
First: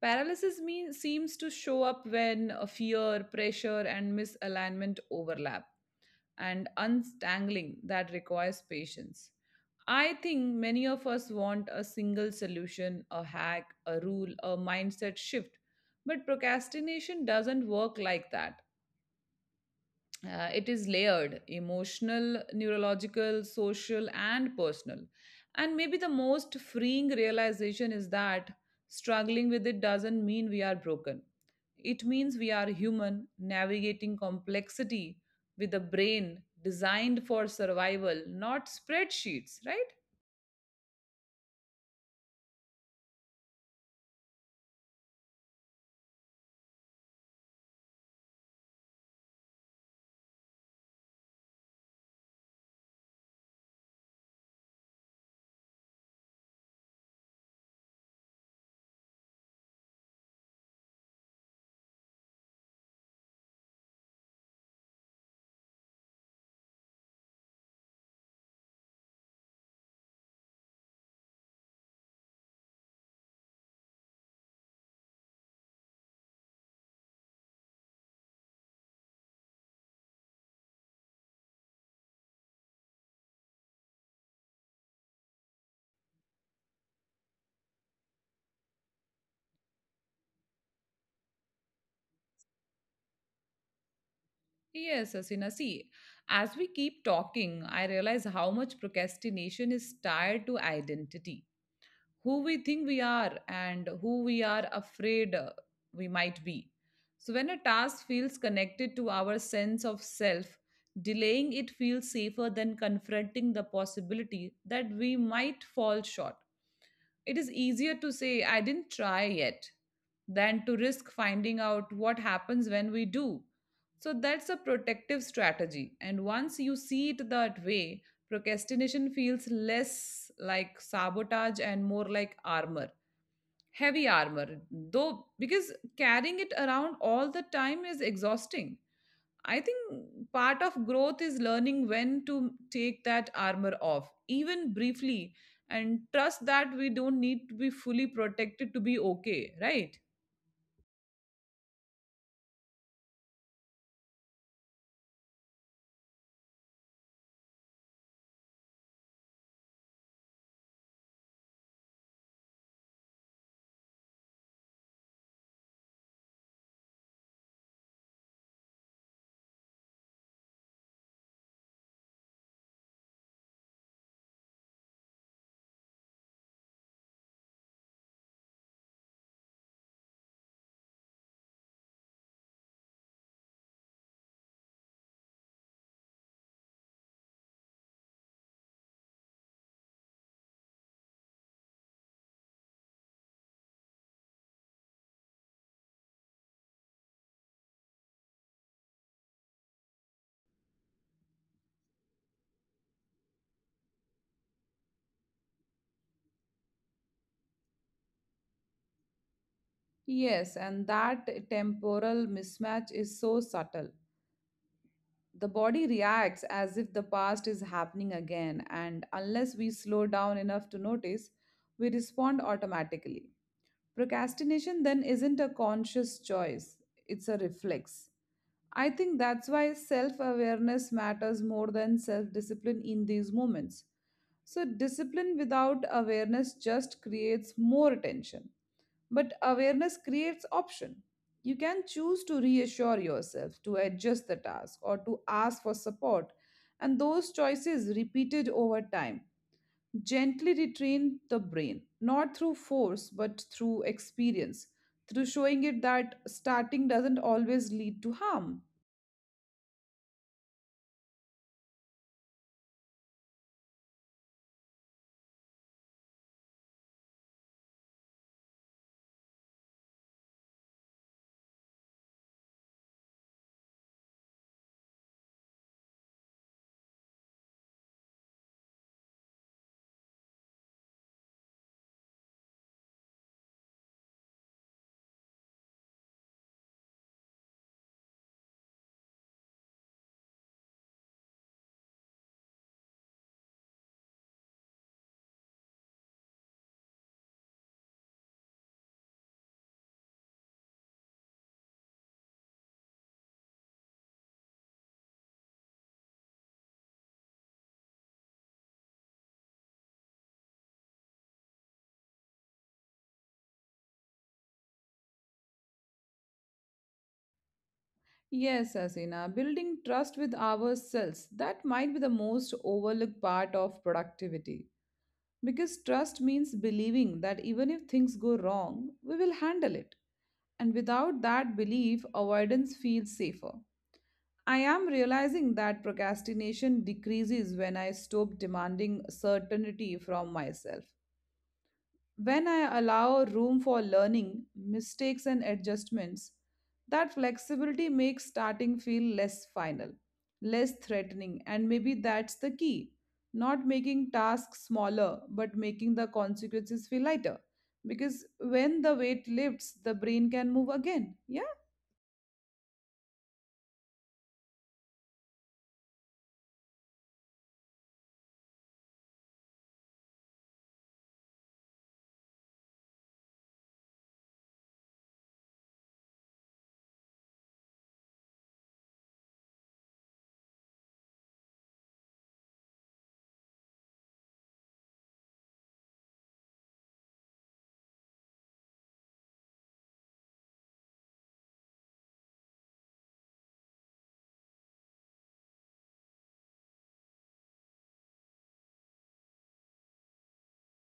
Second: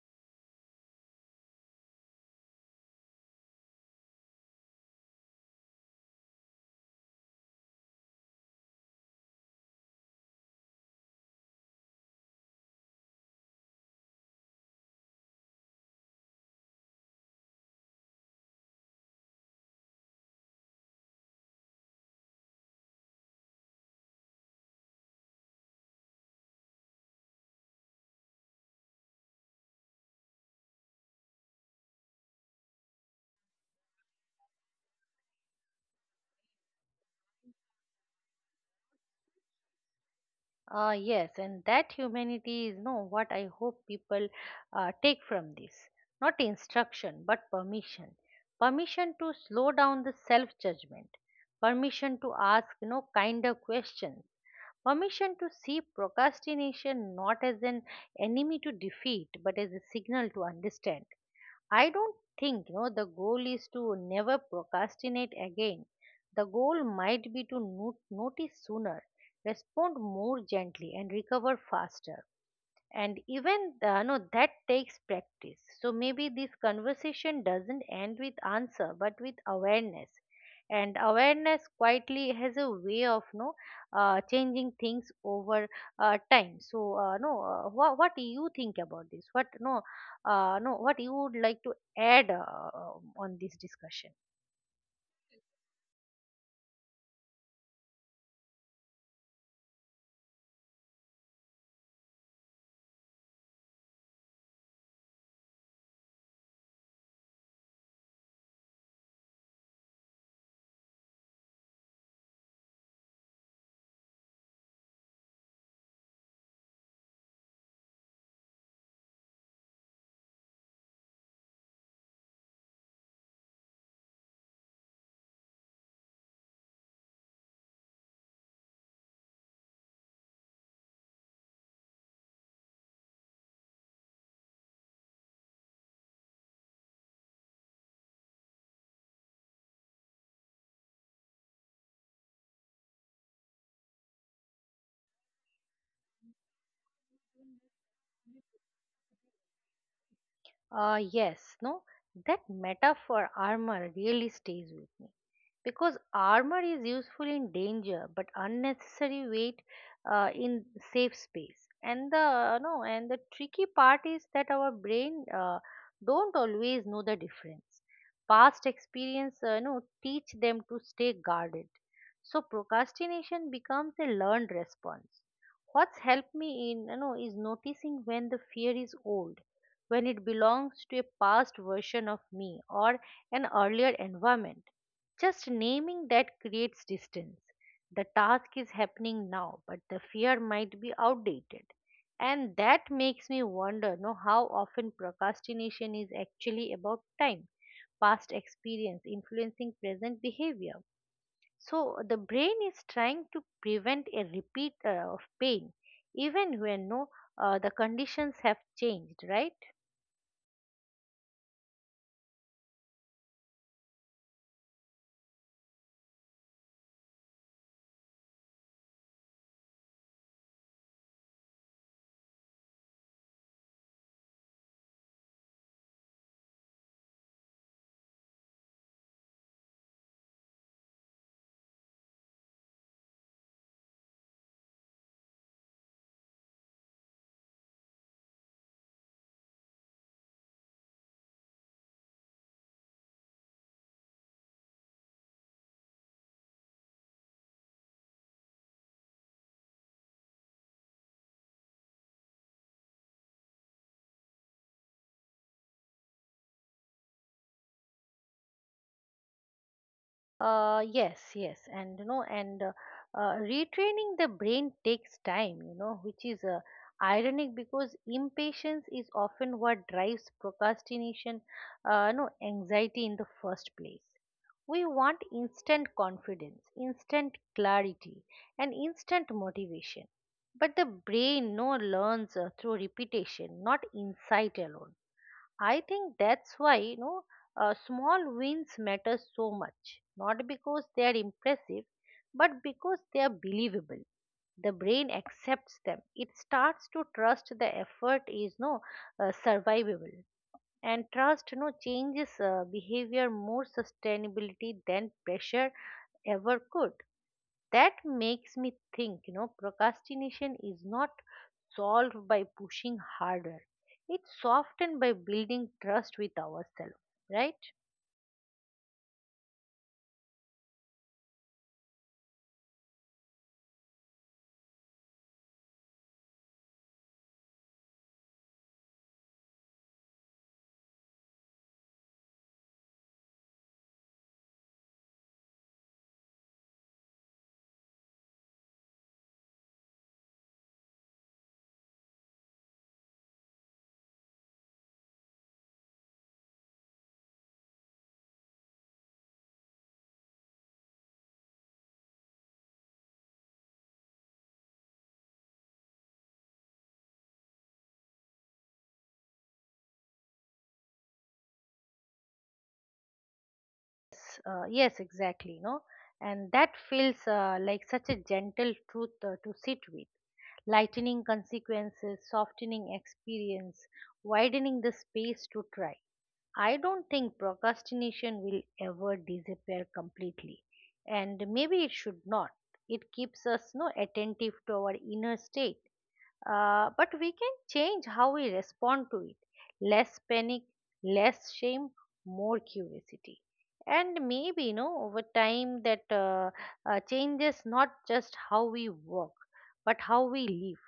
Paralysis seems to show up when a fear, pressure, and misalignment overlap, and untangling that requires patience. I think many of us want a single solution, a hack, a rule, a mindset shift, but procrastination doesn't work like that. It is layered: emotional, neurological, social, and personal. And maybe the most freeing realization is that struggling with it doesn't mean we are broken. It means we are human, navigating complexity with a brain designed for survival, not spreadsheets, right?
Ah, yes, and that humanity is no what I hope people take from this. Not instruction, but permission. Permission to slow down the self judgment. Permission to ask no kinder questions. Permission to see procrastination not as an enemy to defeat, but as a signal to understand. I don't think, you know, the goal is to never procrastinate again. The goal might be to notice sooner, respond more gently, and recover faster. And even, no, that takes practice. So maybe this conversation doesn't end with answer, but with awareness. And awareness quietly has a way of no changing things over time. So, no, wha- what do you think about this? What no, no, what you would like to add on this discussion?
Yes, Asina. See, as we keep talking, I realize how much procrastination is tied to identity, who we think we are and who we are afraid we might be. So when a task feels connected to our sense of self, delaying it feels safer than confronting the possibility that we might fall short. It is easier to say, "I didn't try yet," than to risk finding out what happens when we do. So that's a protective strategy. And once you see it that way, procrastination feels less like sabotage and more like armor, heavy armor. Though, because carrying it around all the time is exhausting. I think part of growth is learning when to take that armor off, even briefly, and trust that we don't need to be fully protected to be okay, right?
Yes, no, that metaphor armor really stays with me, because armor is useful in danger but unnecessary weight in safe space. And the no and the tricky part is that our brain, don't always know the difference. Past experience, no, teach them to stay guarded, so procrastination becomes a learned response. What's helped me in, you know, is noticing when the fear is old, when it belongs to a past version of me or an earlier environment. Just naming that creates distance. The task is happening now, but the fear might be outdated. And that makes me wonder, no, how often procrastination is actually about time, past experience influencing present behavior. So the brain is trying to prevent a repeat of pain, even when, no, the conditions have changed, right?
Yes, and that temporal mismatch is so subtle. The body reacts as if the past is happening again, and unless we slow down enough to notice, we respond automatically. Procrastination then isn't a conscious choice, it's a reflex. I think that's why self awareness matters more than self discipline in these moments. So discipline without awareness just creates more tension. But awareness creates option. You can choose to reassure yourself, to adjust the task, or to ask for support. And those choices, repeated over time, gently retrain the brain, not through force, but through experience, through showing it that starting doesn't always lead to harm.
Yes, yes, and, you know, and retraining the brain takes time, you know, which is ironic, because impatience is often what drives procrastination, no, anxiety in the first place. We want instant confidence, instant clarity, and instant motivation. But the brain no learns through repetition, not insight alone. I think that's why, you know, small wins matter so much, not because they are impressive, but because they are believable. The brain accepts them. It starts to trust the effort is no survivable, and trust no changes behavior more sustainability than pressure ever could. That makes me think, you know, procrastination is not solved by pushing harder, it's softened by building trust with ourselves, right?
Yes, Asina, building trust with ourselves, that might be the most overlooked part of productivity. Because trust means believing that even if things go wrong, we will handle it. And without that belief, avoidance feels safer. I am realizing that procrastination decreases when I stop demanding certainty from myself. When I allow room for learning, mistakes, and adjustments, that flexibility makes starting feel less final, less threatening, and maybe that's the key. Not making tasks smaller, but making the consequences feel lighter. Because when the weight lifts, the brain can move again. Yeah.
Yes, exactly, you know, and that feels like such a gentle truth to sit with. Lightening consequences, softening experience, widening the space to try. I don't think procrastination will ever disappear completely, and maybe it should not. It keeps us no attentive to our inner state, but we can change how we respond to it. Less panic, less shame, more curiosity, and maybe, you know, over time that, changes not just how we work, but how we live.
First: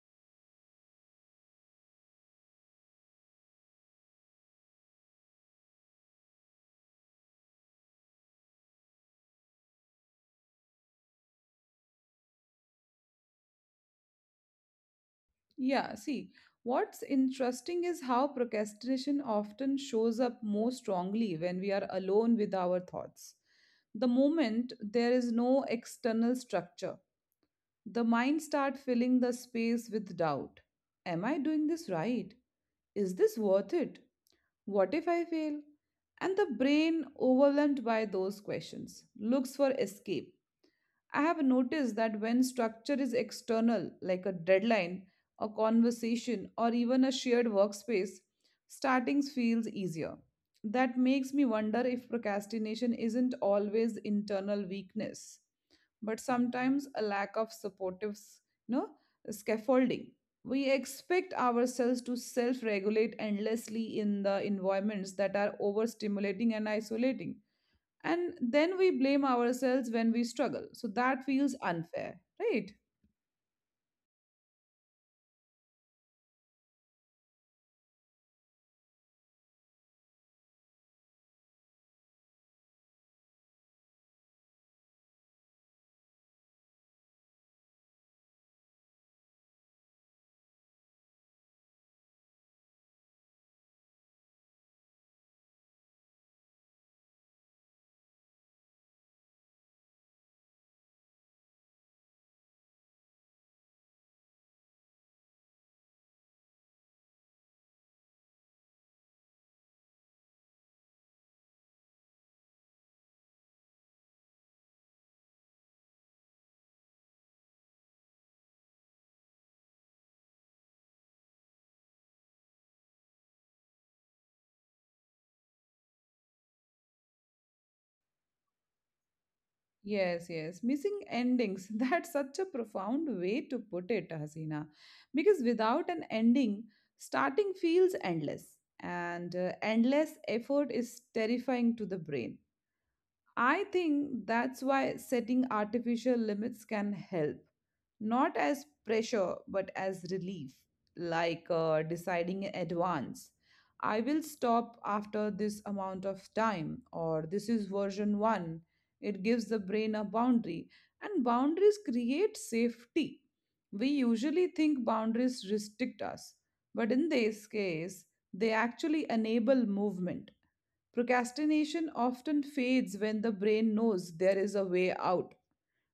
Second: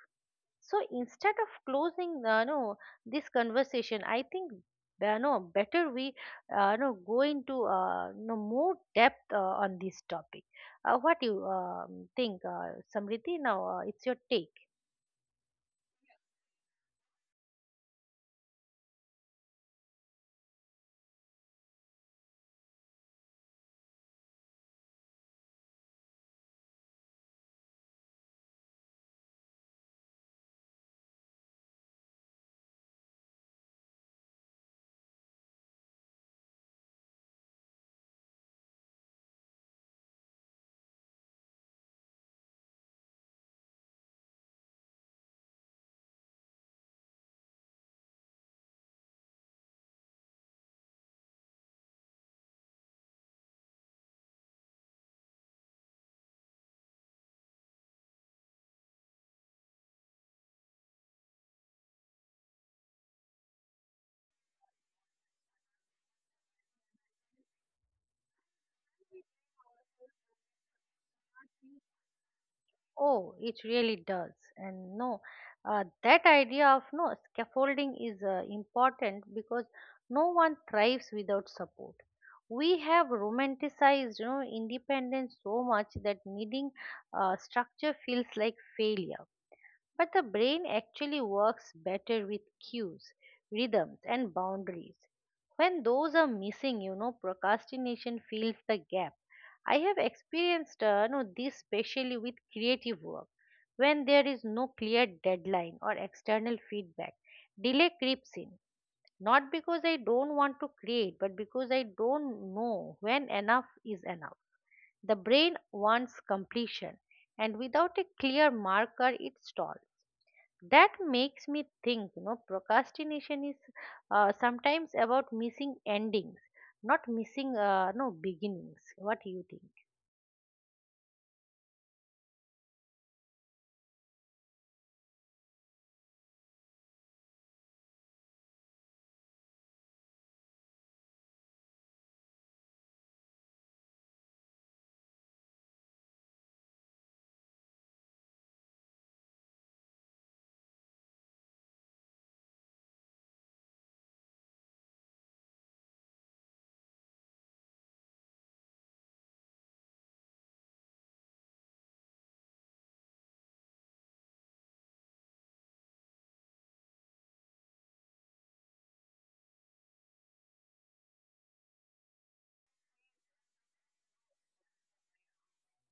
So instead of closing, no, this conversation, I think no better we no go into no more depth on this topic. What you think, Samriti? Now it's your take.
Yeah, see, what's interesting is how procrastination often shows up more strongly when we are alone with our thoughts. The moment there is no external structure, the mind starts filling the space with doubt. Am I doing this right? Is this worth it? What if I fail? And the brain, overwhelmed by those questions, looks for escape. I have noticed that when structure is external, like a deadline, a conversation, or even a shared workspace, starting feels easier. That makes me wonder if procrastination isn't always internal weakness, but sometimes a lack of supportive s- no, scaffolding. We expect ourselves to self regulate endlessly in the environments that are overstimulating and isolating, and then we blame ourselves when we struggle. So that feels unfair, right?
Oh, it really does. And no, that idea of no scaffolding is important, because no one thrives without support. We have romanticized, you know, independence so much that needing structure feels like failure. But the brain actually works better with cues, rhythms and boundaries. When those are missing, you know, procrastination fills the gap. I have experienced, you know, this especially with creative work. When there is no clear deadline or external feedback, delay creeps in, not because I don't want to create, but because I don't know when enough is enough. The brain wants completion, and without a clear marker, it stalls. That makes me think, you know, procrastination is sometimes about missing endings, not missing, no, beginnings. What do you think?
Yes, yes. Missing endings. That's such a profound way to put it, Hasina. Because without an ending, starting feels endless. And endless effort is terrifying to the brain. I think that's why setting artificial limits can help, not as pressure, but as relief, like deciding in advance. I will stop after this amount of time, or this is version one. It gives the brain a boundary, and boundaries create safety. We usually think boundaries restrict us, but in this case, they actually enable movement. Procrastination often fades when the brain knows there is a way out,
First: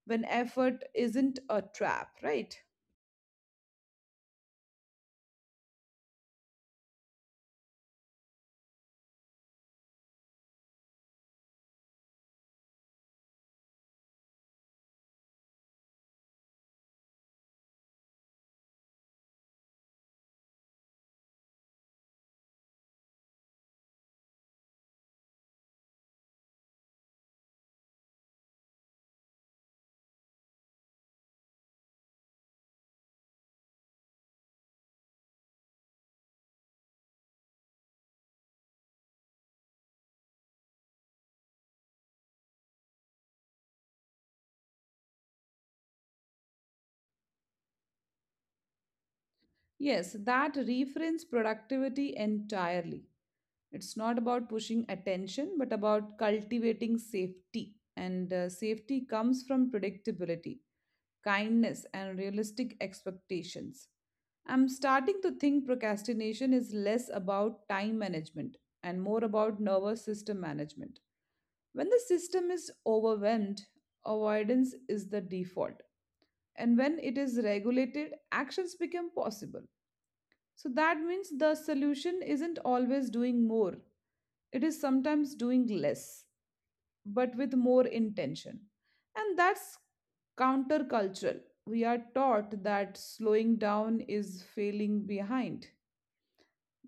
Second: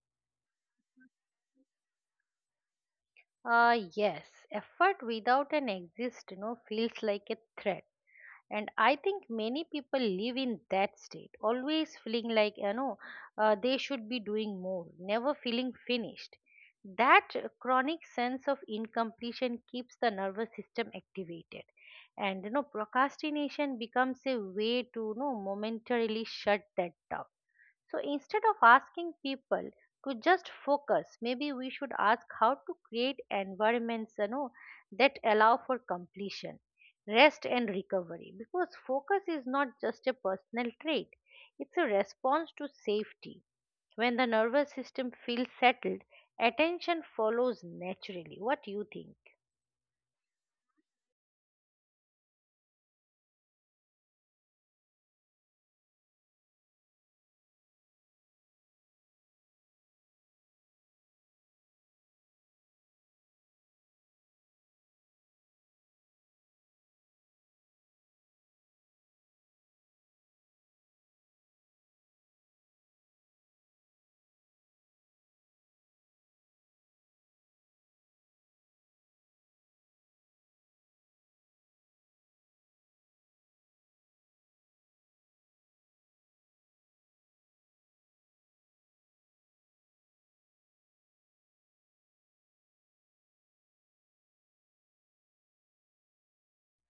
when effort isn't a trap, right?
Yes, effort without an exist, you know, feels like a threat. And I think many people live in that state, always feeling like, you know, they should be doing more, never feeling finished. That chronic sense of incompletion keeps the nervous system activated, and, you know, procrastination becomes a way to, you know, momentarily shut that down. So instead of asking people to just focus, maybe we should ask how to create environments, you know, that allow for completion, rest, and recovery. Because focus is not just a personal trait, it's a response to safety. When the nervous system feels settled, attention follows naturally. What do you think?
Yes, that reframes productivity entirely. It's not about pushing attention, but about cultivating safety. And safety comes from predictability, kindness, and realistic expectations. I'm starting to think procrastination is less about time management and more about nervous system management. When the system is overwhelmed, avoidance is the default. And when it is regulated, actions become possible. So that means the solution isn't always doing more, it is sometimes doing less, but with more intention. And that's countercultural. We are taught that slowing down is failing behind.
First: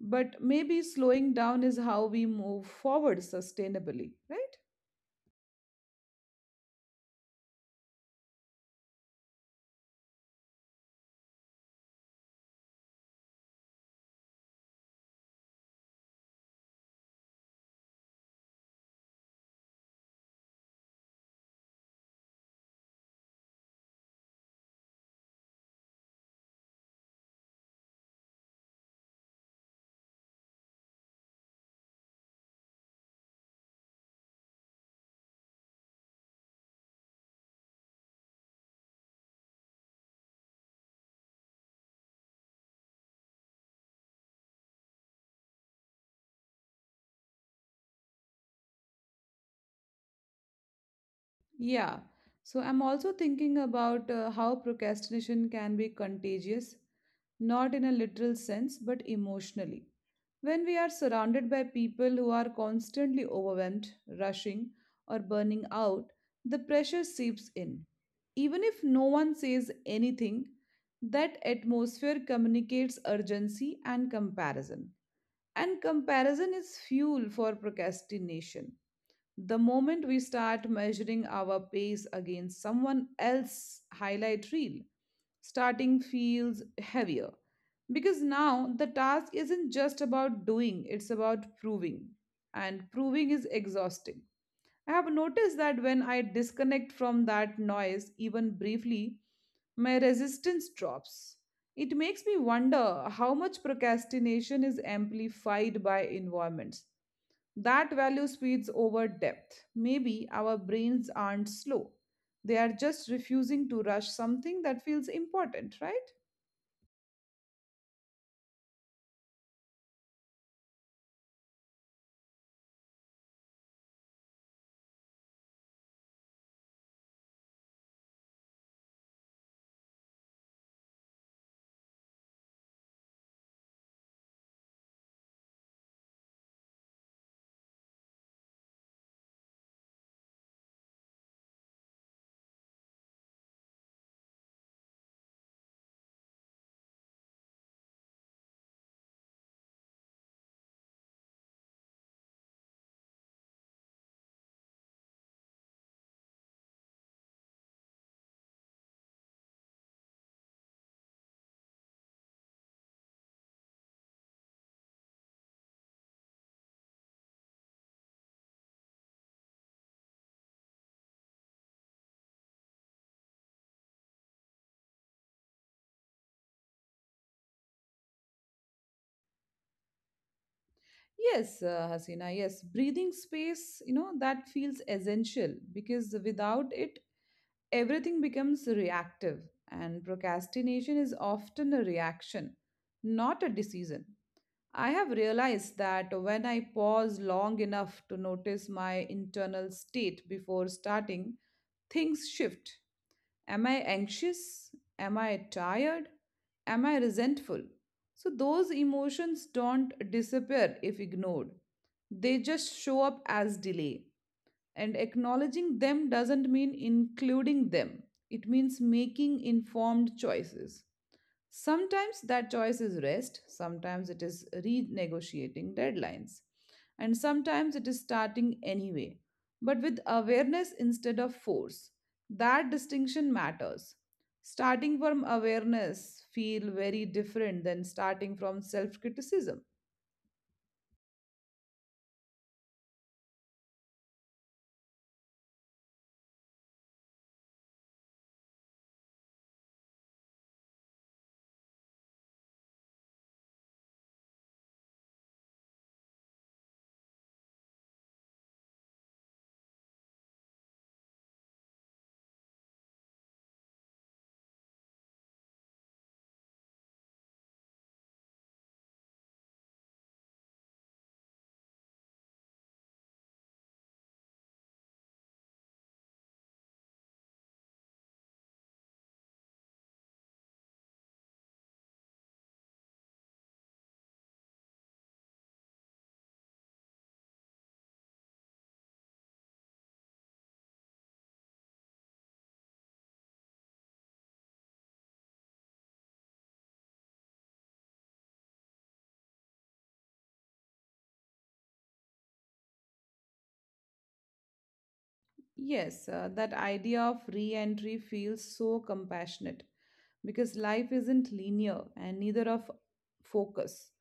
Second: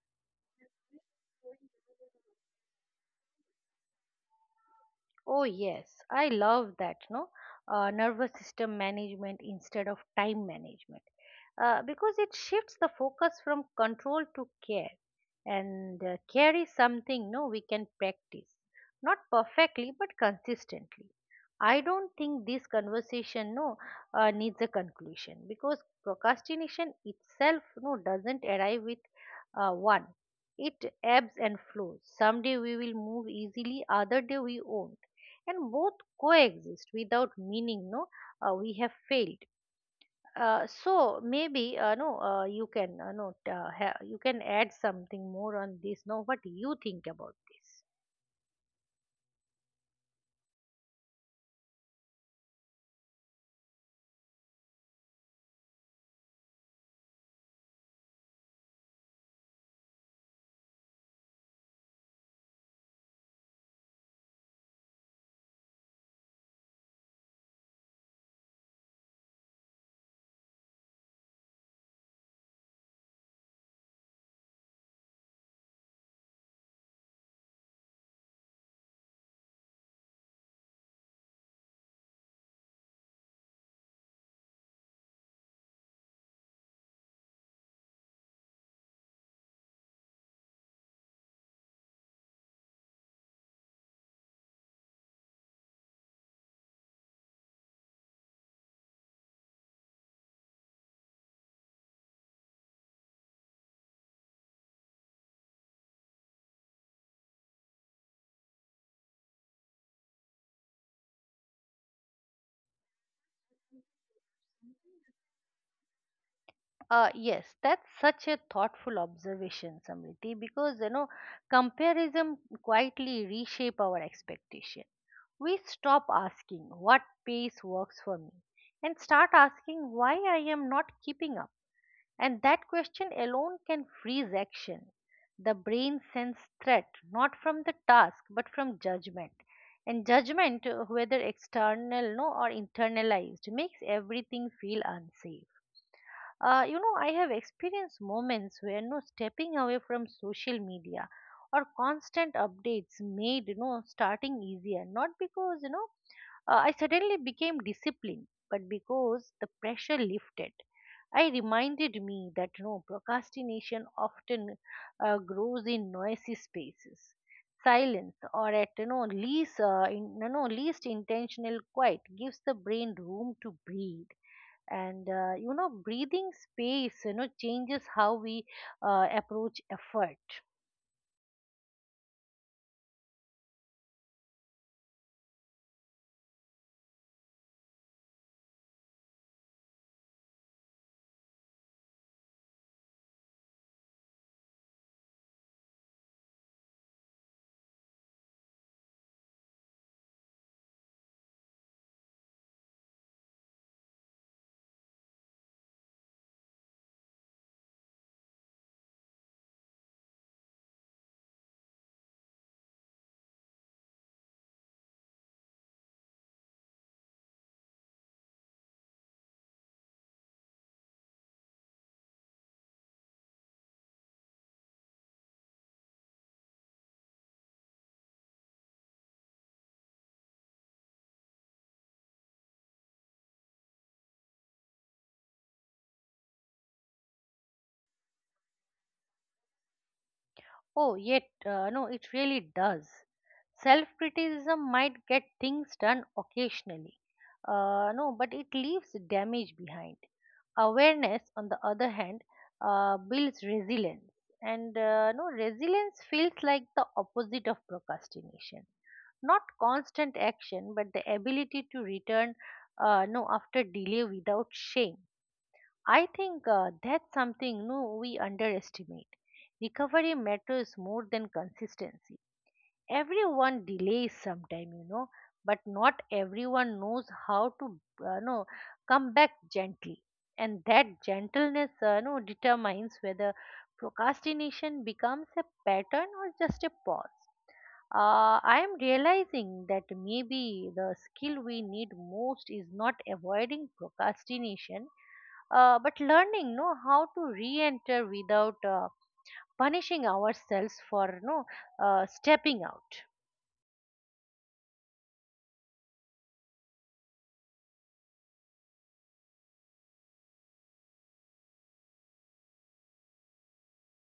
But maybe slowing down is how we move forward sustainably, right?
Oh, yes, I love that, no? Nervous system management instead of time management. Because it shifts the focus from control to care. And care is something, no, we can practice. Not perfectly, but consistently. I don't think this conversation, no, needs a conclusion, because procrastination itself, no, doesn't arrive with one. It ebbs and flows. Someday we will move easily, other day we won't, and both coexist without meaning no we have failed. So maybe, you can, no t- ha- you can add something more on this, no, what you think about this?
Yeah. So I'm also thinking about how procrastination can be contagious, not in a literal sense, but emotionally. When we are surrounded by people who are constantly overwhelmed, rushing, or burning out, the pressure seeps in. Even if no one says anything, that atmosphere communicates urgency and comparison. And comparison is fuel for procrastination. The moment we start measuring our pace against someone else's highlight reel, starting feels heavier. Because now the task isn't just about doing, it's about proving. And proving is exhausting. I have noticed that when I disconnect from that noise, even briefly, my resistance drops. It makes me wonder how much procrastination is amplified by environments that value speeds over depth. Maybe our brains aren't slow. They are just refusing to rush something that feels important, right?
Yes, that's such a thoughtful observation, Samriti, because, you know, comparison quietly reshape our expectation. We stop asking what pace works for me and start asking why I am not keeping up. And that question alone can freeze action. The brain sends threat not from the task but from judgment. And judgment, whether external, no, or internalized, makes everything feel unsafe. I have experienced moments where no stepping away from social media or constant updates made starting easier. Not because I suddenly became disciplined, but because the pressure lifted, I reminded me that no procrastination often grows in noisy spaces. Silence, or at least, in, least intentional quiet gives the brain room to breathe. And breathing space changes how we approach effort.
Yes, Hasina, yes. Breathing space, you know, that feels essential because without it, everything becomes reactive. And procrastination is often a reaction, not a decision. I have realized that when I pause long enough to notice my internal state before starting, things shift. Am I anxious? Am I tired? Am I resentful? So those emotions don't disappear if ignored. They just show up as delay. And acknowledging them doesn't mean including them, it means making informed choices. Sometimes that choice is rest, sometimes it is renegotiating deadlines, and sometimes it is starting anyway, but with awareness instead of force. That distinction matters. Starting from awareness feel very different than starting from self-criticism.
Oh, yet, no, it really does. Self criticism might get things done occasionally, no, but it leaves damage behind. Awareness, on the other hand, builds resilience, and no, resilience feels like the opposite of procrastination. Not constant action, but the ability to return no after delay without shame. I think that's something no we underestimate. Recovery matters more than consistency. Everyone delays sometime, but not everyone knows how to no come back gently. And that gentleness no determines whether procrastination becomes a pattern or just a pause. I am realizing that maybe the skill we need most is not avoiding procrastination, but learning know how to re-enter without punishing ourselves for no stepping out.
Yes, that idea of re-entry feels so compassionate because life isn't linear and neither of focus.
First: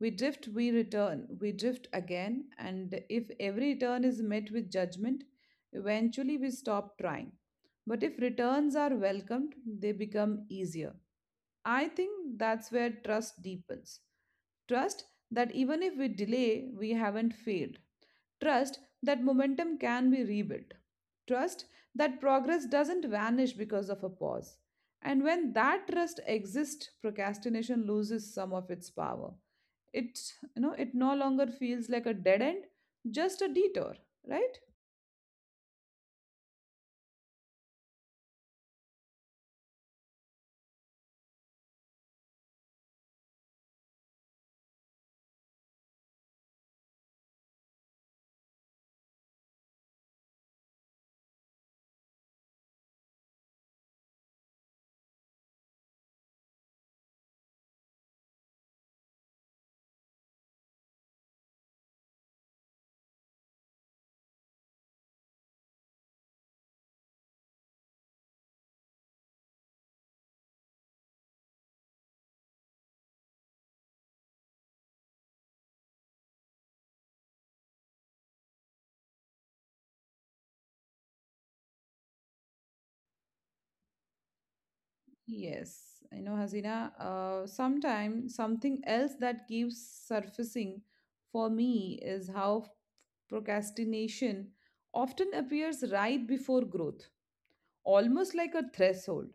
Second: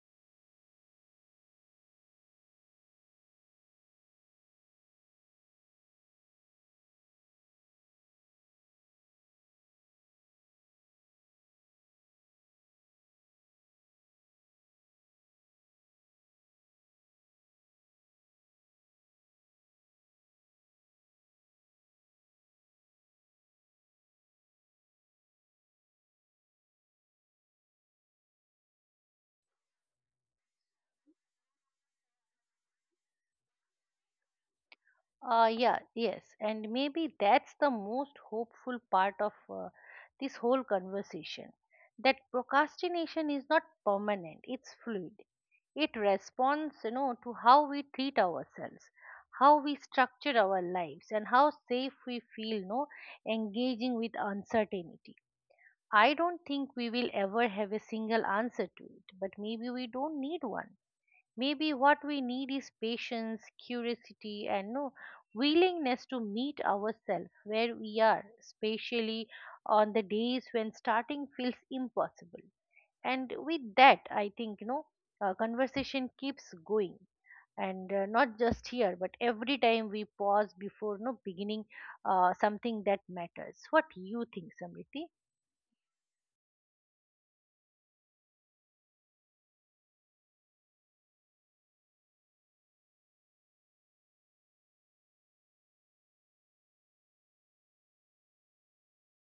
We drift, we return, we drift again, and if every return is met with judgment, eventually we stop trying. But if returns are welcomed, they become easier. I think that's where trust deepens. Trust that even if we delay, we haven't failed. Trust that momentum can be rebuilt. Trust that progress doesn't vanish because of a pause. And when that trust exists, procrastination loses some of its power. It, it no longer feels like a dead end, just a detour, right?
Yeah, yes, and maybe that's the most hopeful part of this whole conversation, that procrastination is not permanent, it's fluid. It responds, you know, to how we treat ourselves, how we structure our lives, and how safe we feel, no, engaging with uncertainty. I don't think we will ever have a single answer to it, but maybe we don't need one. Maybe what we need is patience, curiosity, and no willingness to meet ourselves where we are, especially on the days when starting feels impossible. And with that, I think conversation keeps going, and not just here, but every time we pause before no beginning something that matters. What you think, Samriti?
Yes, I know, Hasina. Sometimes something else that keeps surfacing for me is how procrastination often appears right before growth, almost like a threshold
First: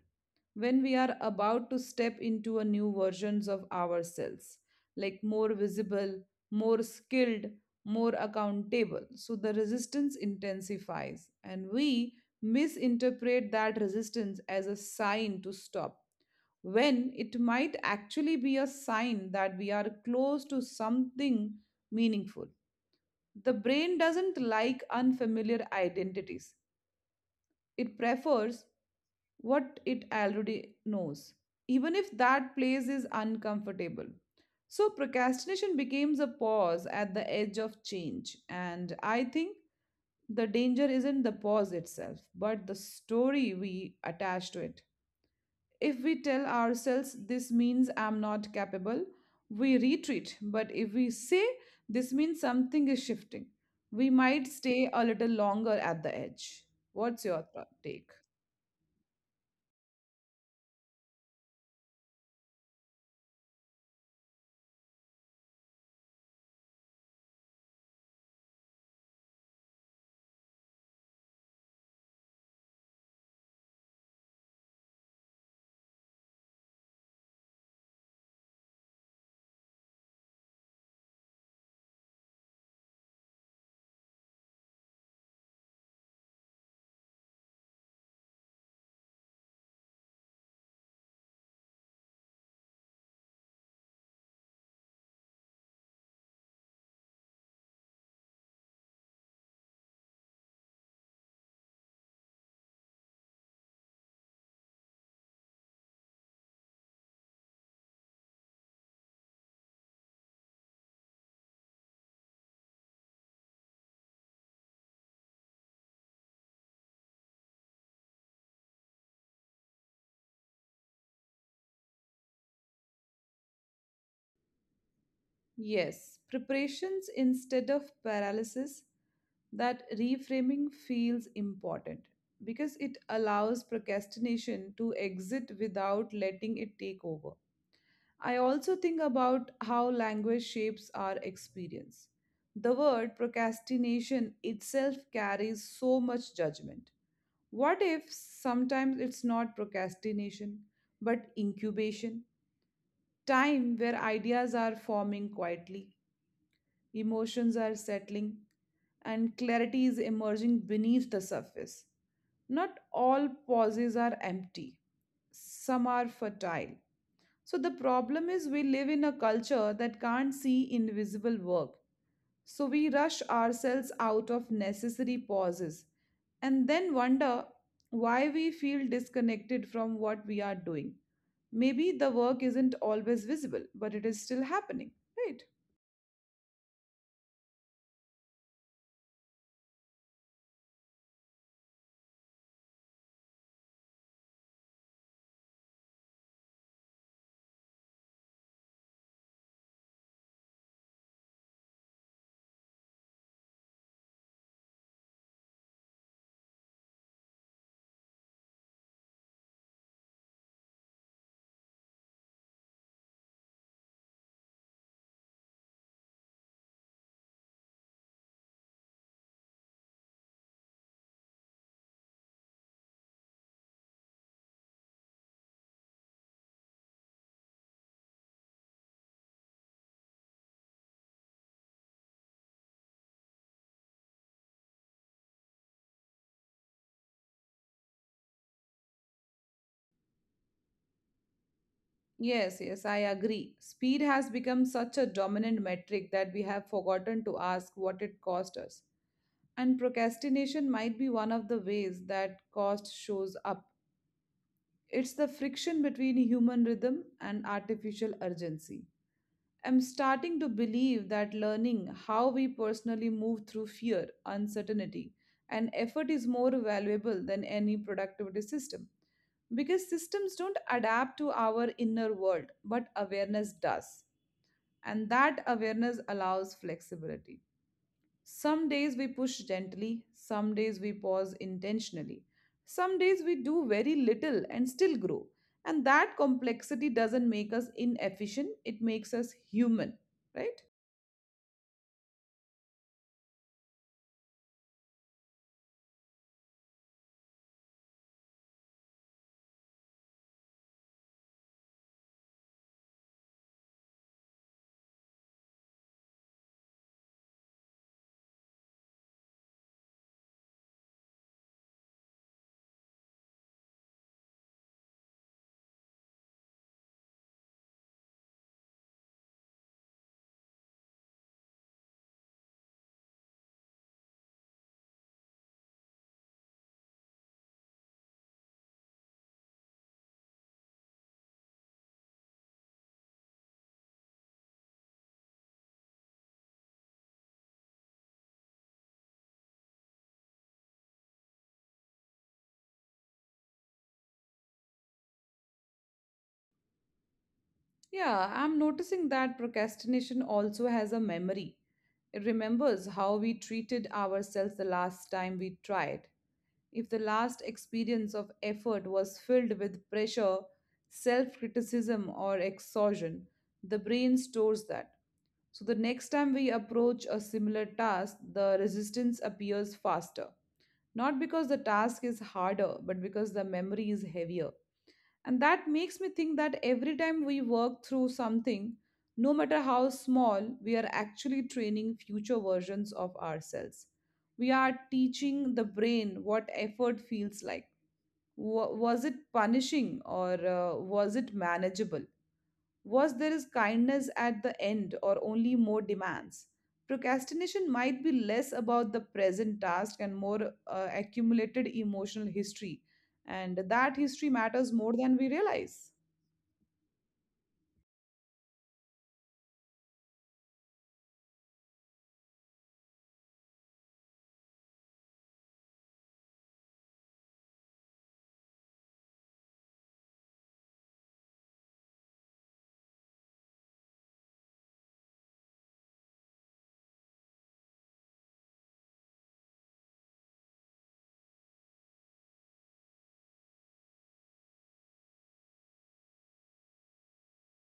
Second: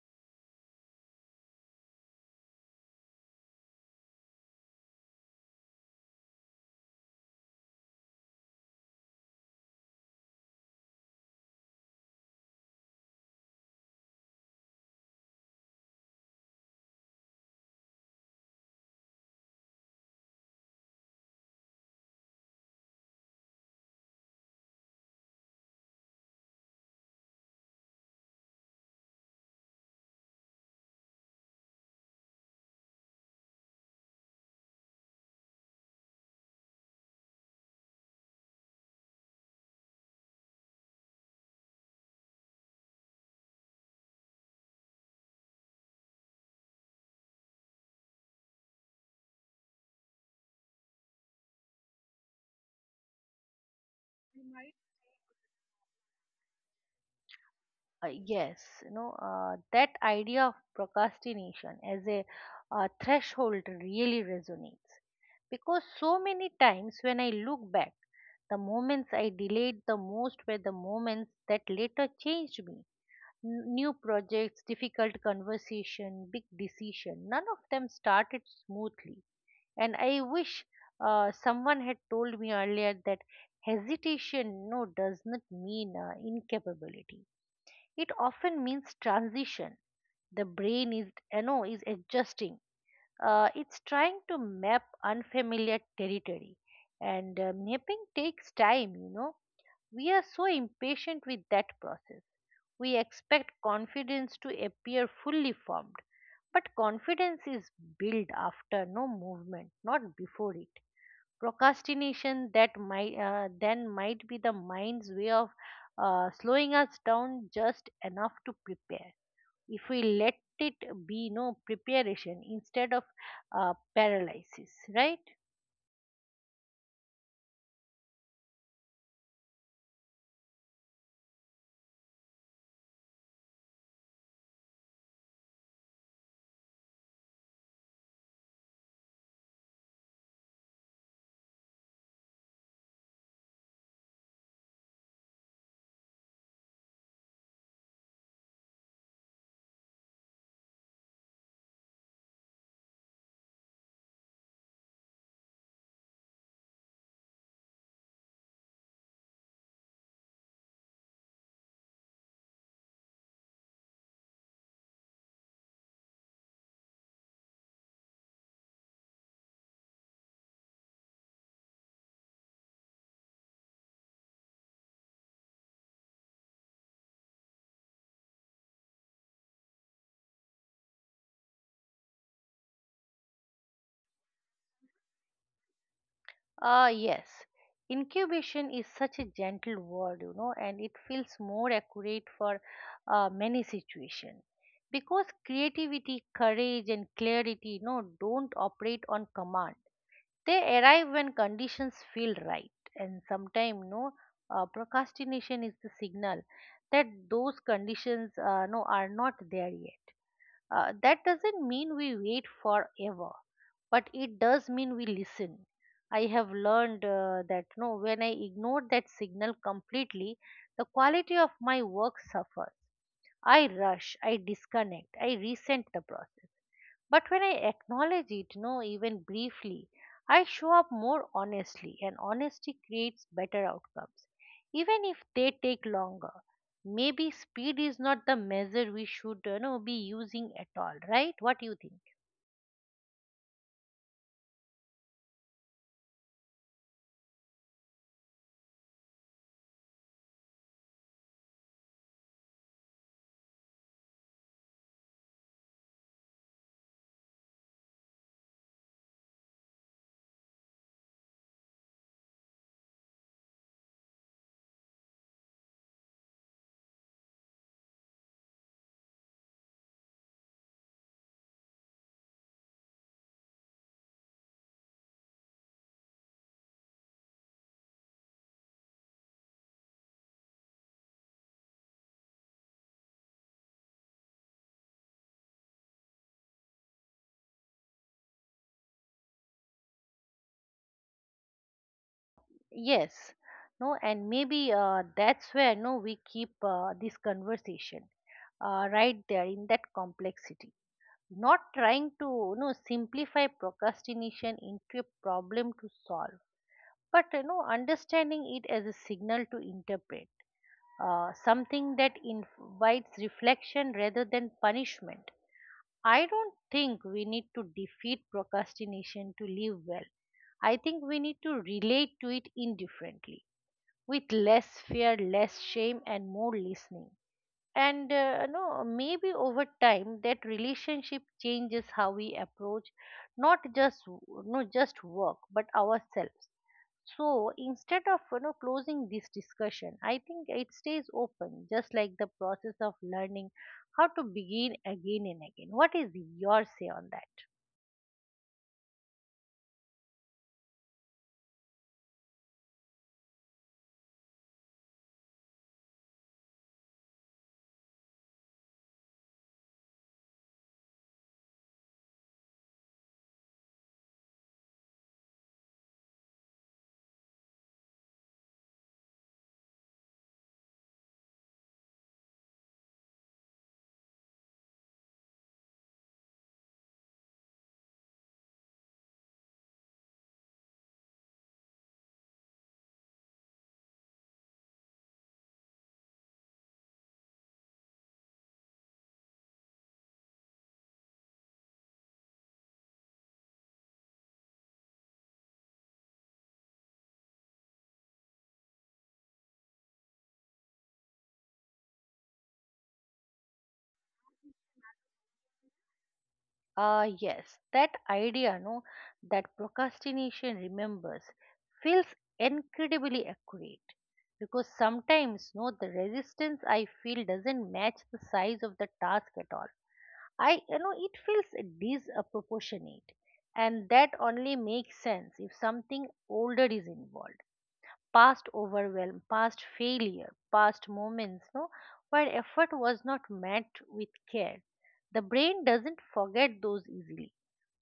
when we are about to step into a new versions of ourselves, like more visible, more skilled, more accountable, so the resistance intensifies and we misinterpret that resistance as a sign to stop when it might actually be a sign that we are close to something meaningful. The brain doesn't like unfamiliar identities, it prefers what it already knows, even if that place is uncomfortable. So, procrastination becomes a pause at the edge of change. And I think the danger isn't the pause itself, but the story we attach to it. If we tell ourselves this means I'm not capable, we retreat. But if we say this means something is shifting, we might stay a little longer at the edge. What's your take?
Yes, that idea of procrastination as a threshold really resonates, because so many times when I look back, the moments I delayed the most were the moments that later changed me. New projects, difficult conversation, big decision, none of them started smoothly, and I wish someone had told me earlier that hesitation no does not mean incapability. It often means transition. The brain is adjusting. It's trying to map unfamiliar territory, and mapping takes time. We are so impatient with that process. We expect confidence to appear fully formed, but confidence is built after no movement, not before it. Procrastination, that might be the mind's way of slowing us down just enough to prepare, if we let it be no preparation instead of paralysis, right?
Yes, preparations instead of paralysis, that reframing feels important because it allows procrastination to exit without letting it take over. I also think about how language shapes our experience. The word procrastination itself carries so much judgment. What if sometimes it's not procrastination, but incubation? Time where ideas are forming quietly, emotions are settling, and clarity is emerging beneath the surface. Not all pauses are empty, some are fertile. So, the problem is we live in a culture that can't see invisible work. So, we rush ourselves out of necessary pauses and then wonder why we feel disconnected from what we are doing. Maybe the work isn't always visible, but it is still happening, right?
Ah, yes, incubation is such a gentle word and it feels more accurate for many situations, because creativity, courage, and clarity don't operate on command. They arrive when conditions feel right, and sometimes no procrastination is the signal that those conditions no are not there yet. That doesn't mean we wait forever, but it does mean we listen. I have learned that no when I ignore that signal completely, the quality of my work suffers. I rush, I disconnect, I resent the process. But when I acknowledge it, no, even briefly, I show up more honestly, and honesty creates better outcomes, even if they take longer. Maybe speed is not the measure we should be using at all, right? What do you think?
Yes, yes, I agree. Speed has become such a dominant metric that we have forgotten to ask what it cost us. And procrastination might be one of the ways that cost shows up. It's the friction between human rhythm and artificial urgency. I'm starting to believe that learning how we personally move through fear, uncertainty, and effort is more valuable than any productivity system. Because systems don't adapt to our inner world, but awareness does, and that awareness allows flexibility. Some days we push gently, some days we pause intentionally, some days we do very little and still grow. And that complexity doesn't make us inefficient, it makes us human, right?
Yes, no, and maybe that's where no we keep this conversation right there in that complexity. Not trying to simplify procrastination into a problem to solve, but understanding it as a signal to interpret, something that invites reflection rather than punishment. I don't think we need to defeat procrastination to live well. I think we need to relate to it indifferently, with less fear, less shame, and more listening. And no, maybe over time that relationship changes how we approach, not just no just work but ourselves. So instead of closing this discussion, I think it stays open, just like the process of learning how to begin again and again. What is your say on that?
Yeah, I'm noticing that procrastination also has a memory. It remembers how we treated ourselves the last time we tried. If the last experience of effort was filled with pressure, self criticism, or exhaustion, the brain stores that. So the next time we approach a similar task, the resistance appears faster. Not because the task is harder, but because the memory is heavier. And that makes me think that every time we work through something, no matter how small, we are actually training future versions of ourselves. We are teaching the brain what effort feels like. Was it punishing or was it manageable? Was there is kindness at the end or only more demands? Procrastination might be less about the present task and more accumulated emotional history, and that history matters more than we realize.
Yes, that idea, no, that procrastination remembers, feels incredibly accurate, because sometimes, no, the resistance I feel doesn't match the size of the task at all. I you know It feels disproportionate, and that only makes sense if something older is involved: past overwhelm, past failure, past moments no, where effort was not met with care. The brain doesn't forget those easily.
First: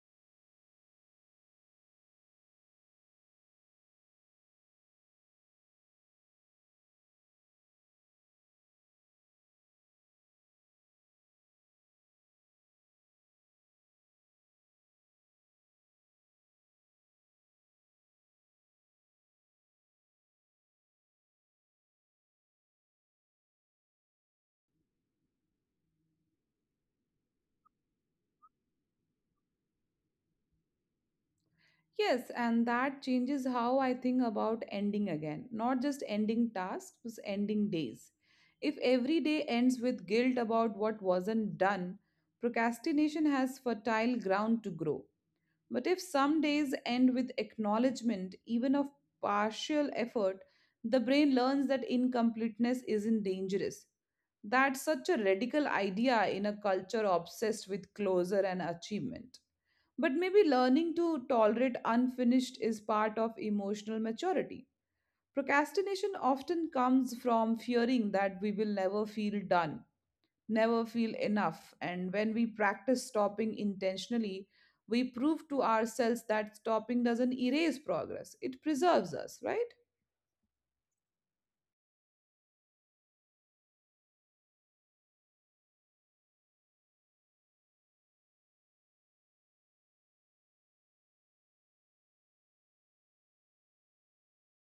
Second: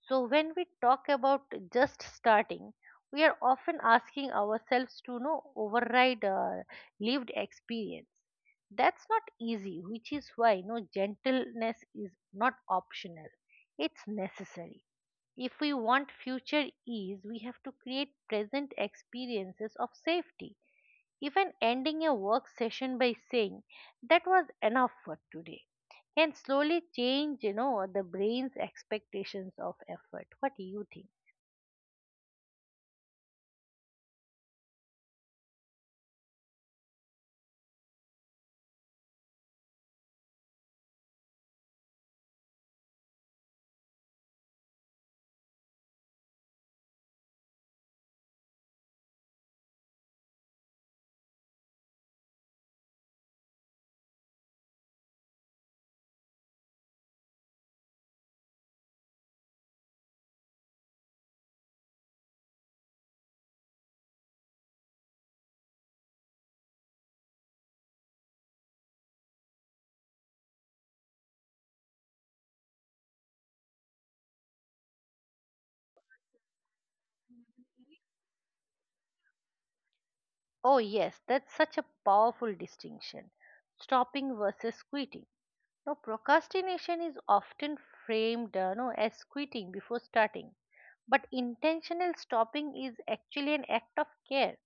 So, when we talk about just starting, we are often asking ourselves to no, override lived experience. That's not easy, which is why no gentleness is not optional, it's necessary. If we want future ease, we have to create present experiences of safety. Even ending a work session by saying that was enough for today can slowly change, you know, the brain's expectations of effort. What do you think?
Yes, and that changes how I think about ending again, not just ending tasks, but ending days. If every day ends with guilt about what wasn't done, procrastination has fertile ground to grow. But if some days end with acknowledgement, even of partial effort, the brain learns that incompleteness isn't dangerous. That's such a radical idea in a culture obsessed with closure and achievement. But maybe learning to tolerate unfinished is part of emotional maturity. Procrastination often comes from fearing that we will never feel done, never feel enough. And when we practice stopping intentionally, we prove to ourselves that stopping doesn't erase progress, it preserves us, right?
Oh, yes, that's such a powerful distinction. Stopping versus quitting. Now, procrastination is often framed no, as quitting before starting, but intentional stopping is actually an act of care.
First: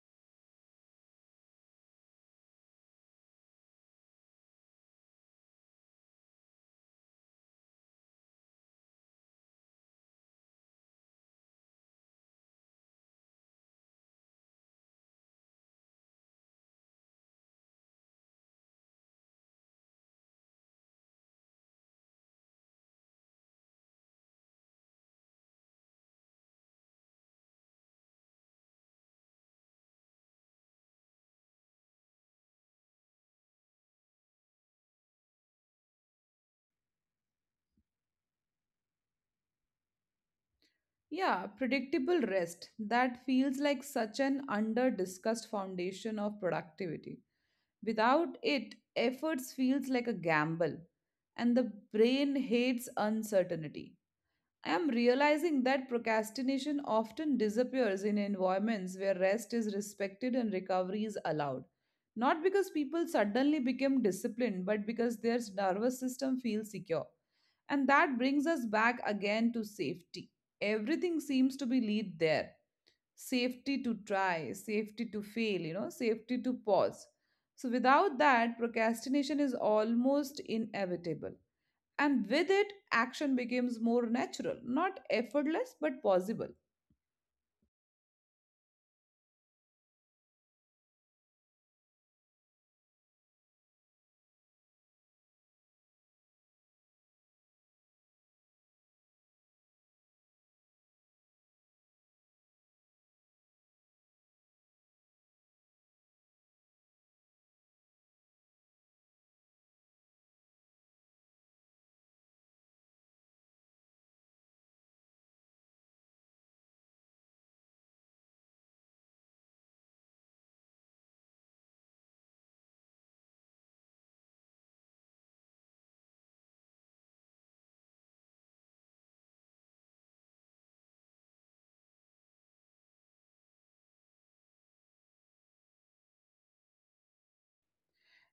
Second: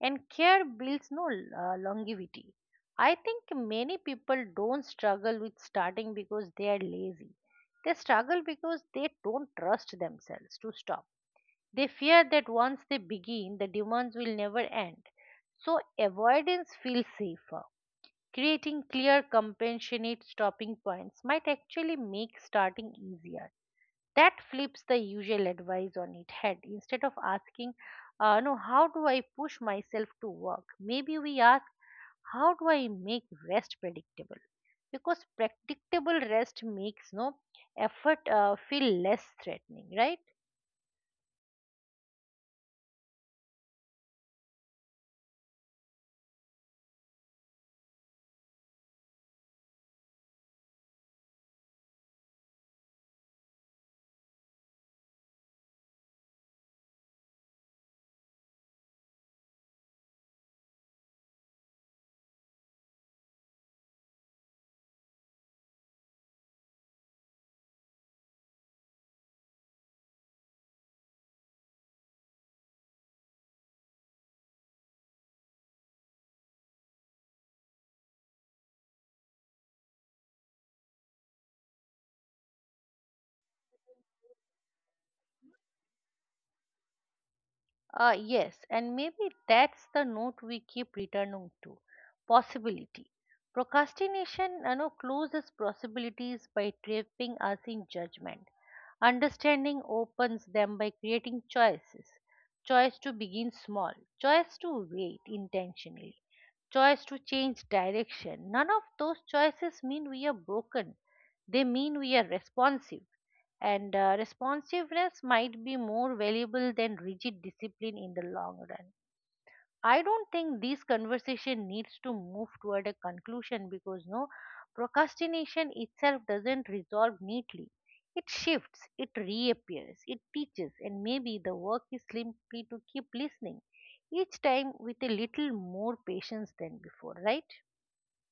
And care builds no longevity. I think many people don't struggle with starting because they are lazy. They struggle because they don't trust themselves to stop. They fear that once they begin, the demands will never end. So avoidance feels safer. Creating clear, compassionate stopping points might actually make starting easier. That flips the usual advice on its head. Instead of asking no, how do I push myself to work, maybe we ask, how do I make rest predictable? Because predictable rest makes no effort feel less threatening, right?
Yeah, predictable rest. That feels like such an under discussed foundation of productivity. Without it, efforts feels like a gamble, and the brain hates uncertainty. I am realizing that procrastination often disappears in environments where rest is respected and recovery is allowed. Not because people suddenly become disciplined, but because their nervous system feels secure. And that brings us back again to safety. Everything seems to be lead there, safety to try, safety to fail, you know, safety to pause. So without that, procrastination is almost inevitable. And with it, action becomes more natural, not effortless, but possible.
Yes, and maybe that's the note we keep returning to, possibility. Procrastination closes possibilities by trapping us in judgment. Understanding opens them by creating choices. Choice to begin small, choice to wait intentionally, choice to change direction. None of those choices mean we are broken, they mean we are responsive, and responsiveness might be more valuable than rigid discipline in the long run. I don't think this conversation needs to move toward a conclusion, because no procrastination itself doesn't resolve neatly. It shifts, it reappears, it teaches, and maybe the work is simply to keep listening, each time with a little more patience than before, right?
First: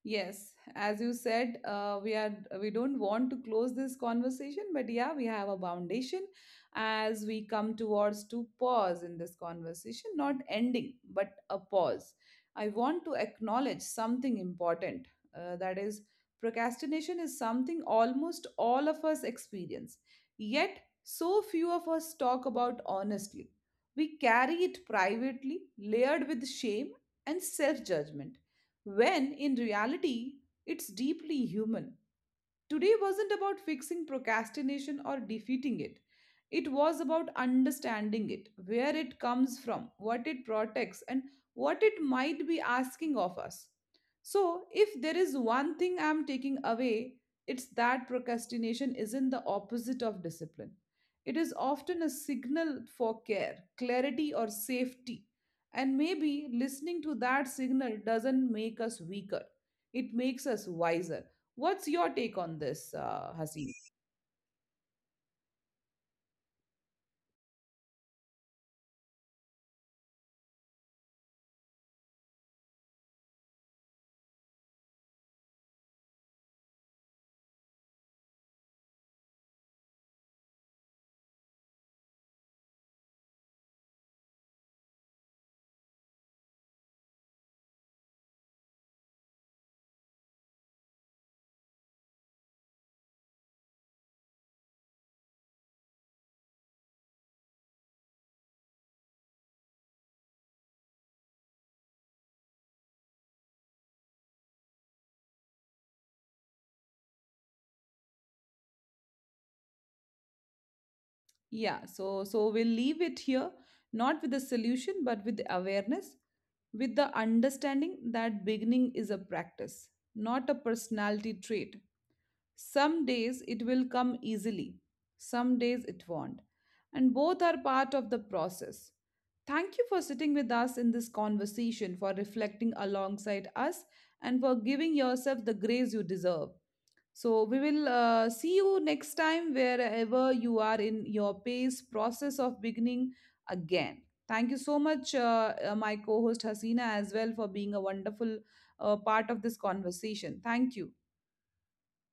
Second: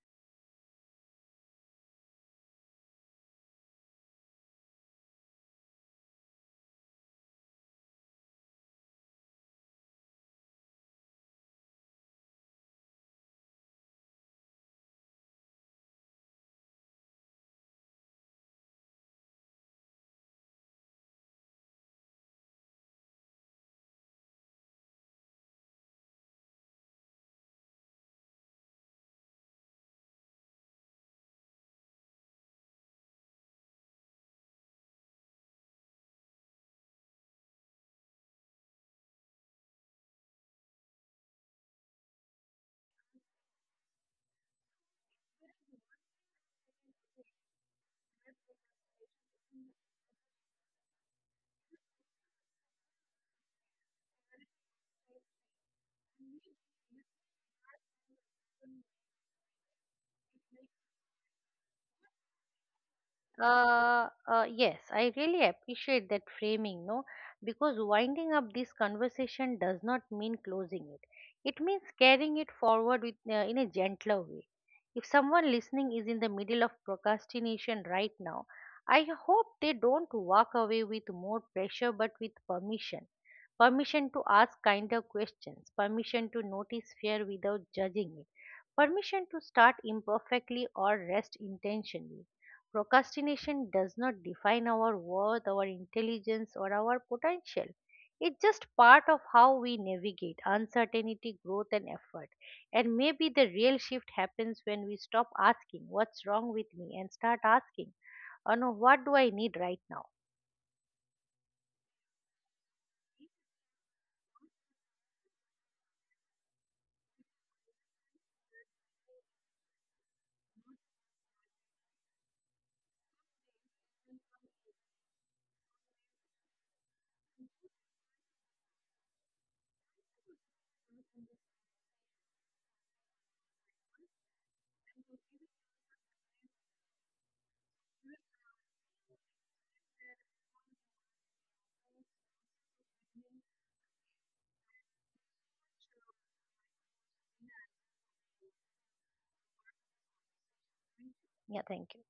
Yes, as you said, we are, we don't want to close this conversation, but yeah, we have a foundation as we come towards to pause in this conversation, not ending, but a pause. I want to acknowledge something important. That is, procrastination is something almost all of us experience. Yet, so few of us talk about honestly. We carry it privately, layered with shame and self judgment when in reality it's deeply human. Today wasn't about fixing procrastination or defeating it. It was about understanding it, where it comes from, what it protects, and what it might be asking of us. So, if there is one thing I'm taking away, it's that procrastination isn't the opposite of discipline. It is often a signal for care, clarity, or safety. And maybe listening to that signal doesn't make us weaker, it makes us wiser. What's your take on this, Haseen?
Yes, I really appreciate that framing, no, because winding up this conversation does not mean closing it. It means carrying it forward in a gentler way. If someone listening is in the middle of procrastination right now, I hope they don't walk away with more pressure but with permission. Permission to ask kinder questions, permission to notice fear without judging it, permission to start imperfectly or rest intentionally. Procrastination does not define our worth, our intelligence, or our potential. It's just part of how we navigate uncertainty, growth, and effort. And maybe the real shift happens when we stop asking, "What's wrong with me?" and start asking, "Oh no, what do I need right now?"
Yeah, so we'll leave it here, not with a solution, but with awareness, with the understanding that beginning is a practice, not a personality trait. Some days it will come easily, some days it won't, and both are part of the process. Thank you for sitting with us in this conversation, for reflecting alongside us, and for giving yourself the grace you deserve. So we will see you next time wherever you are in your pace process of beginning again. Thank you so much, my co host Hasina, as well, for being a wonderful part of this conversation. Thank you.
Yeah, thank you.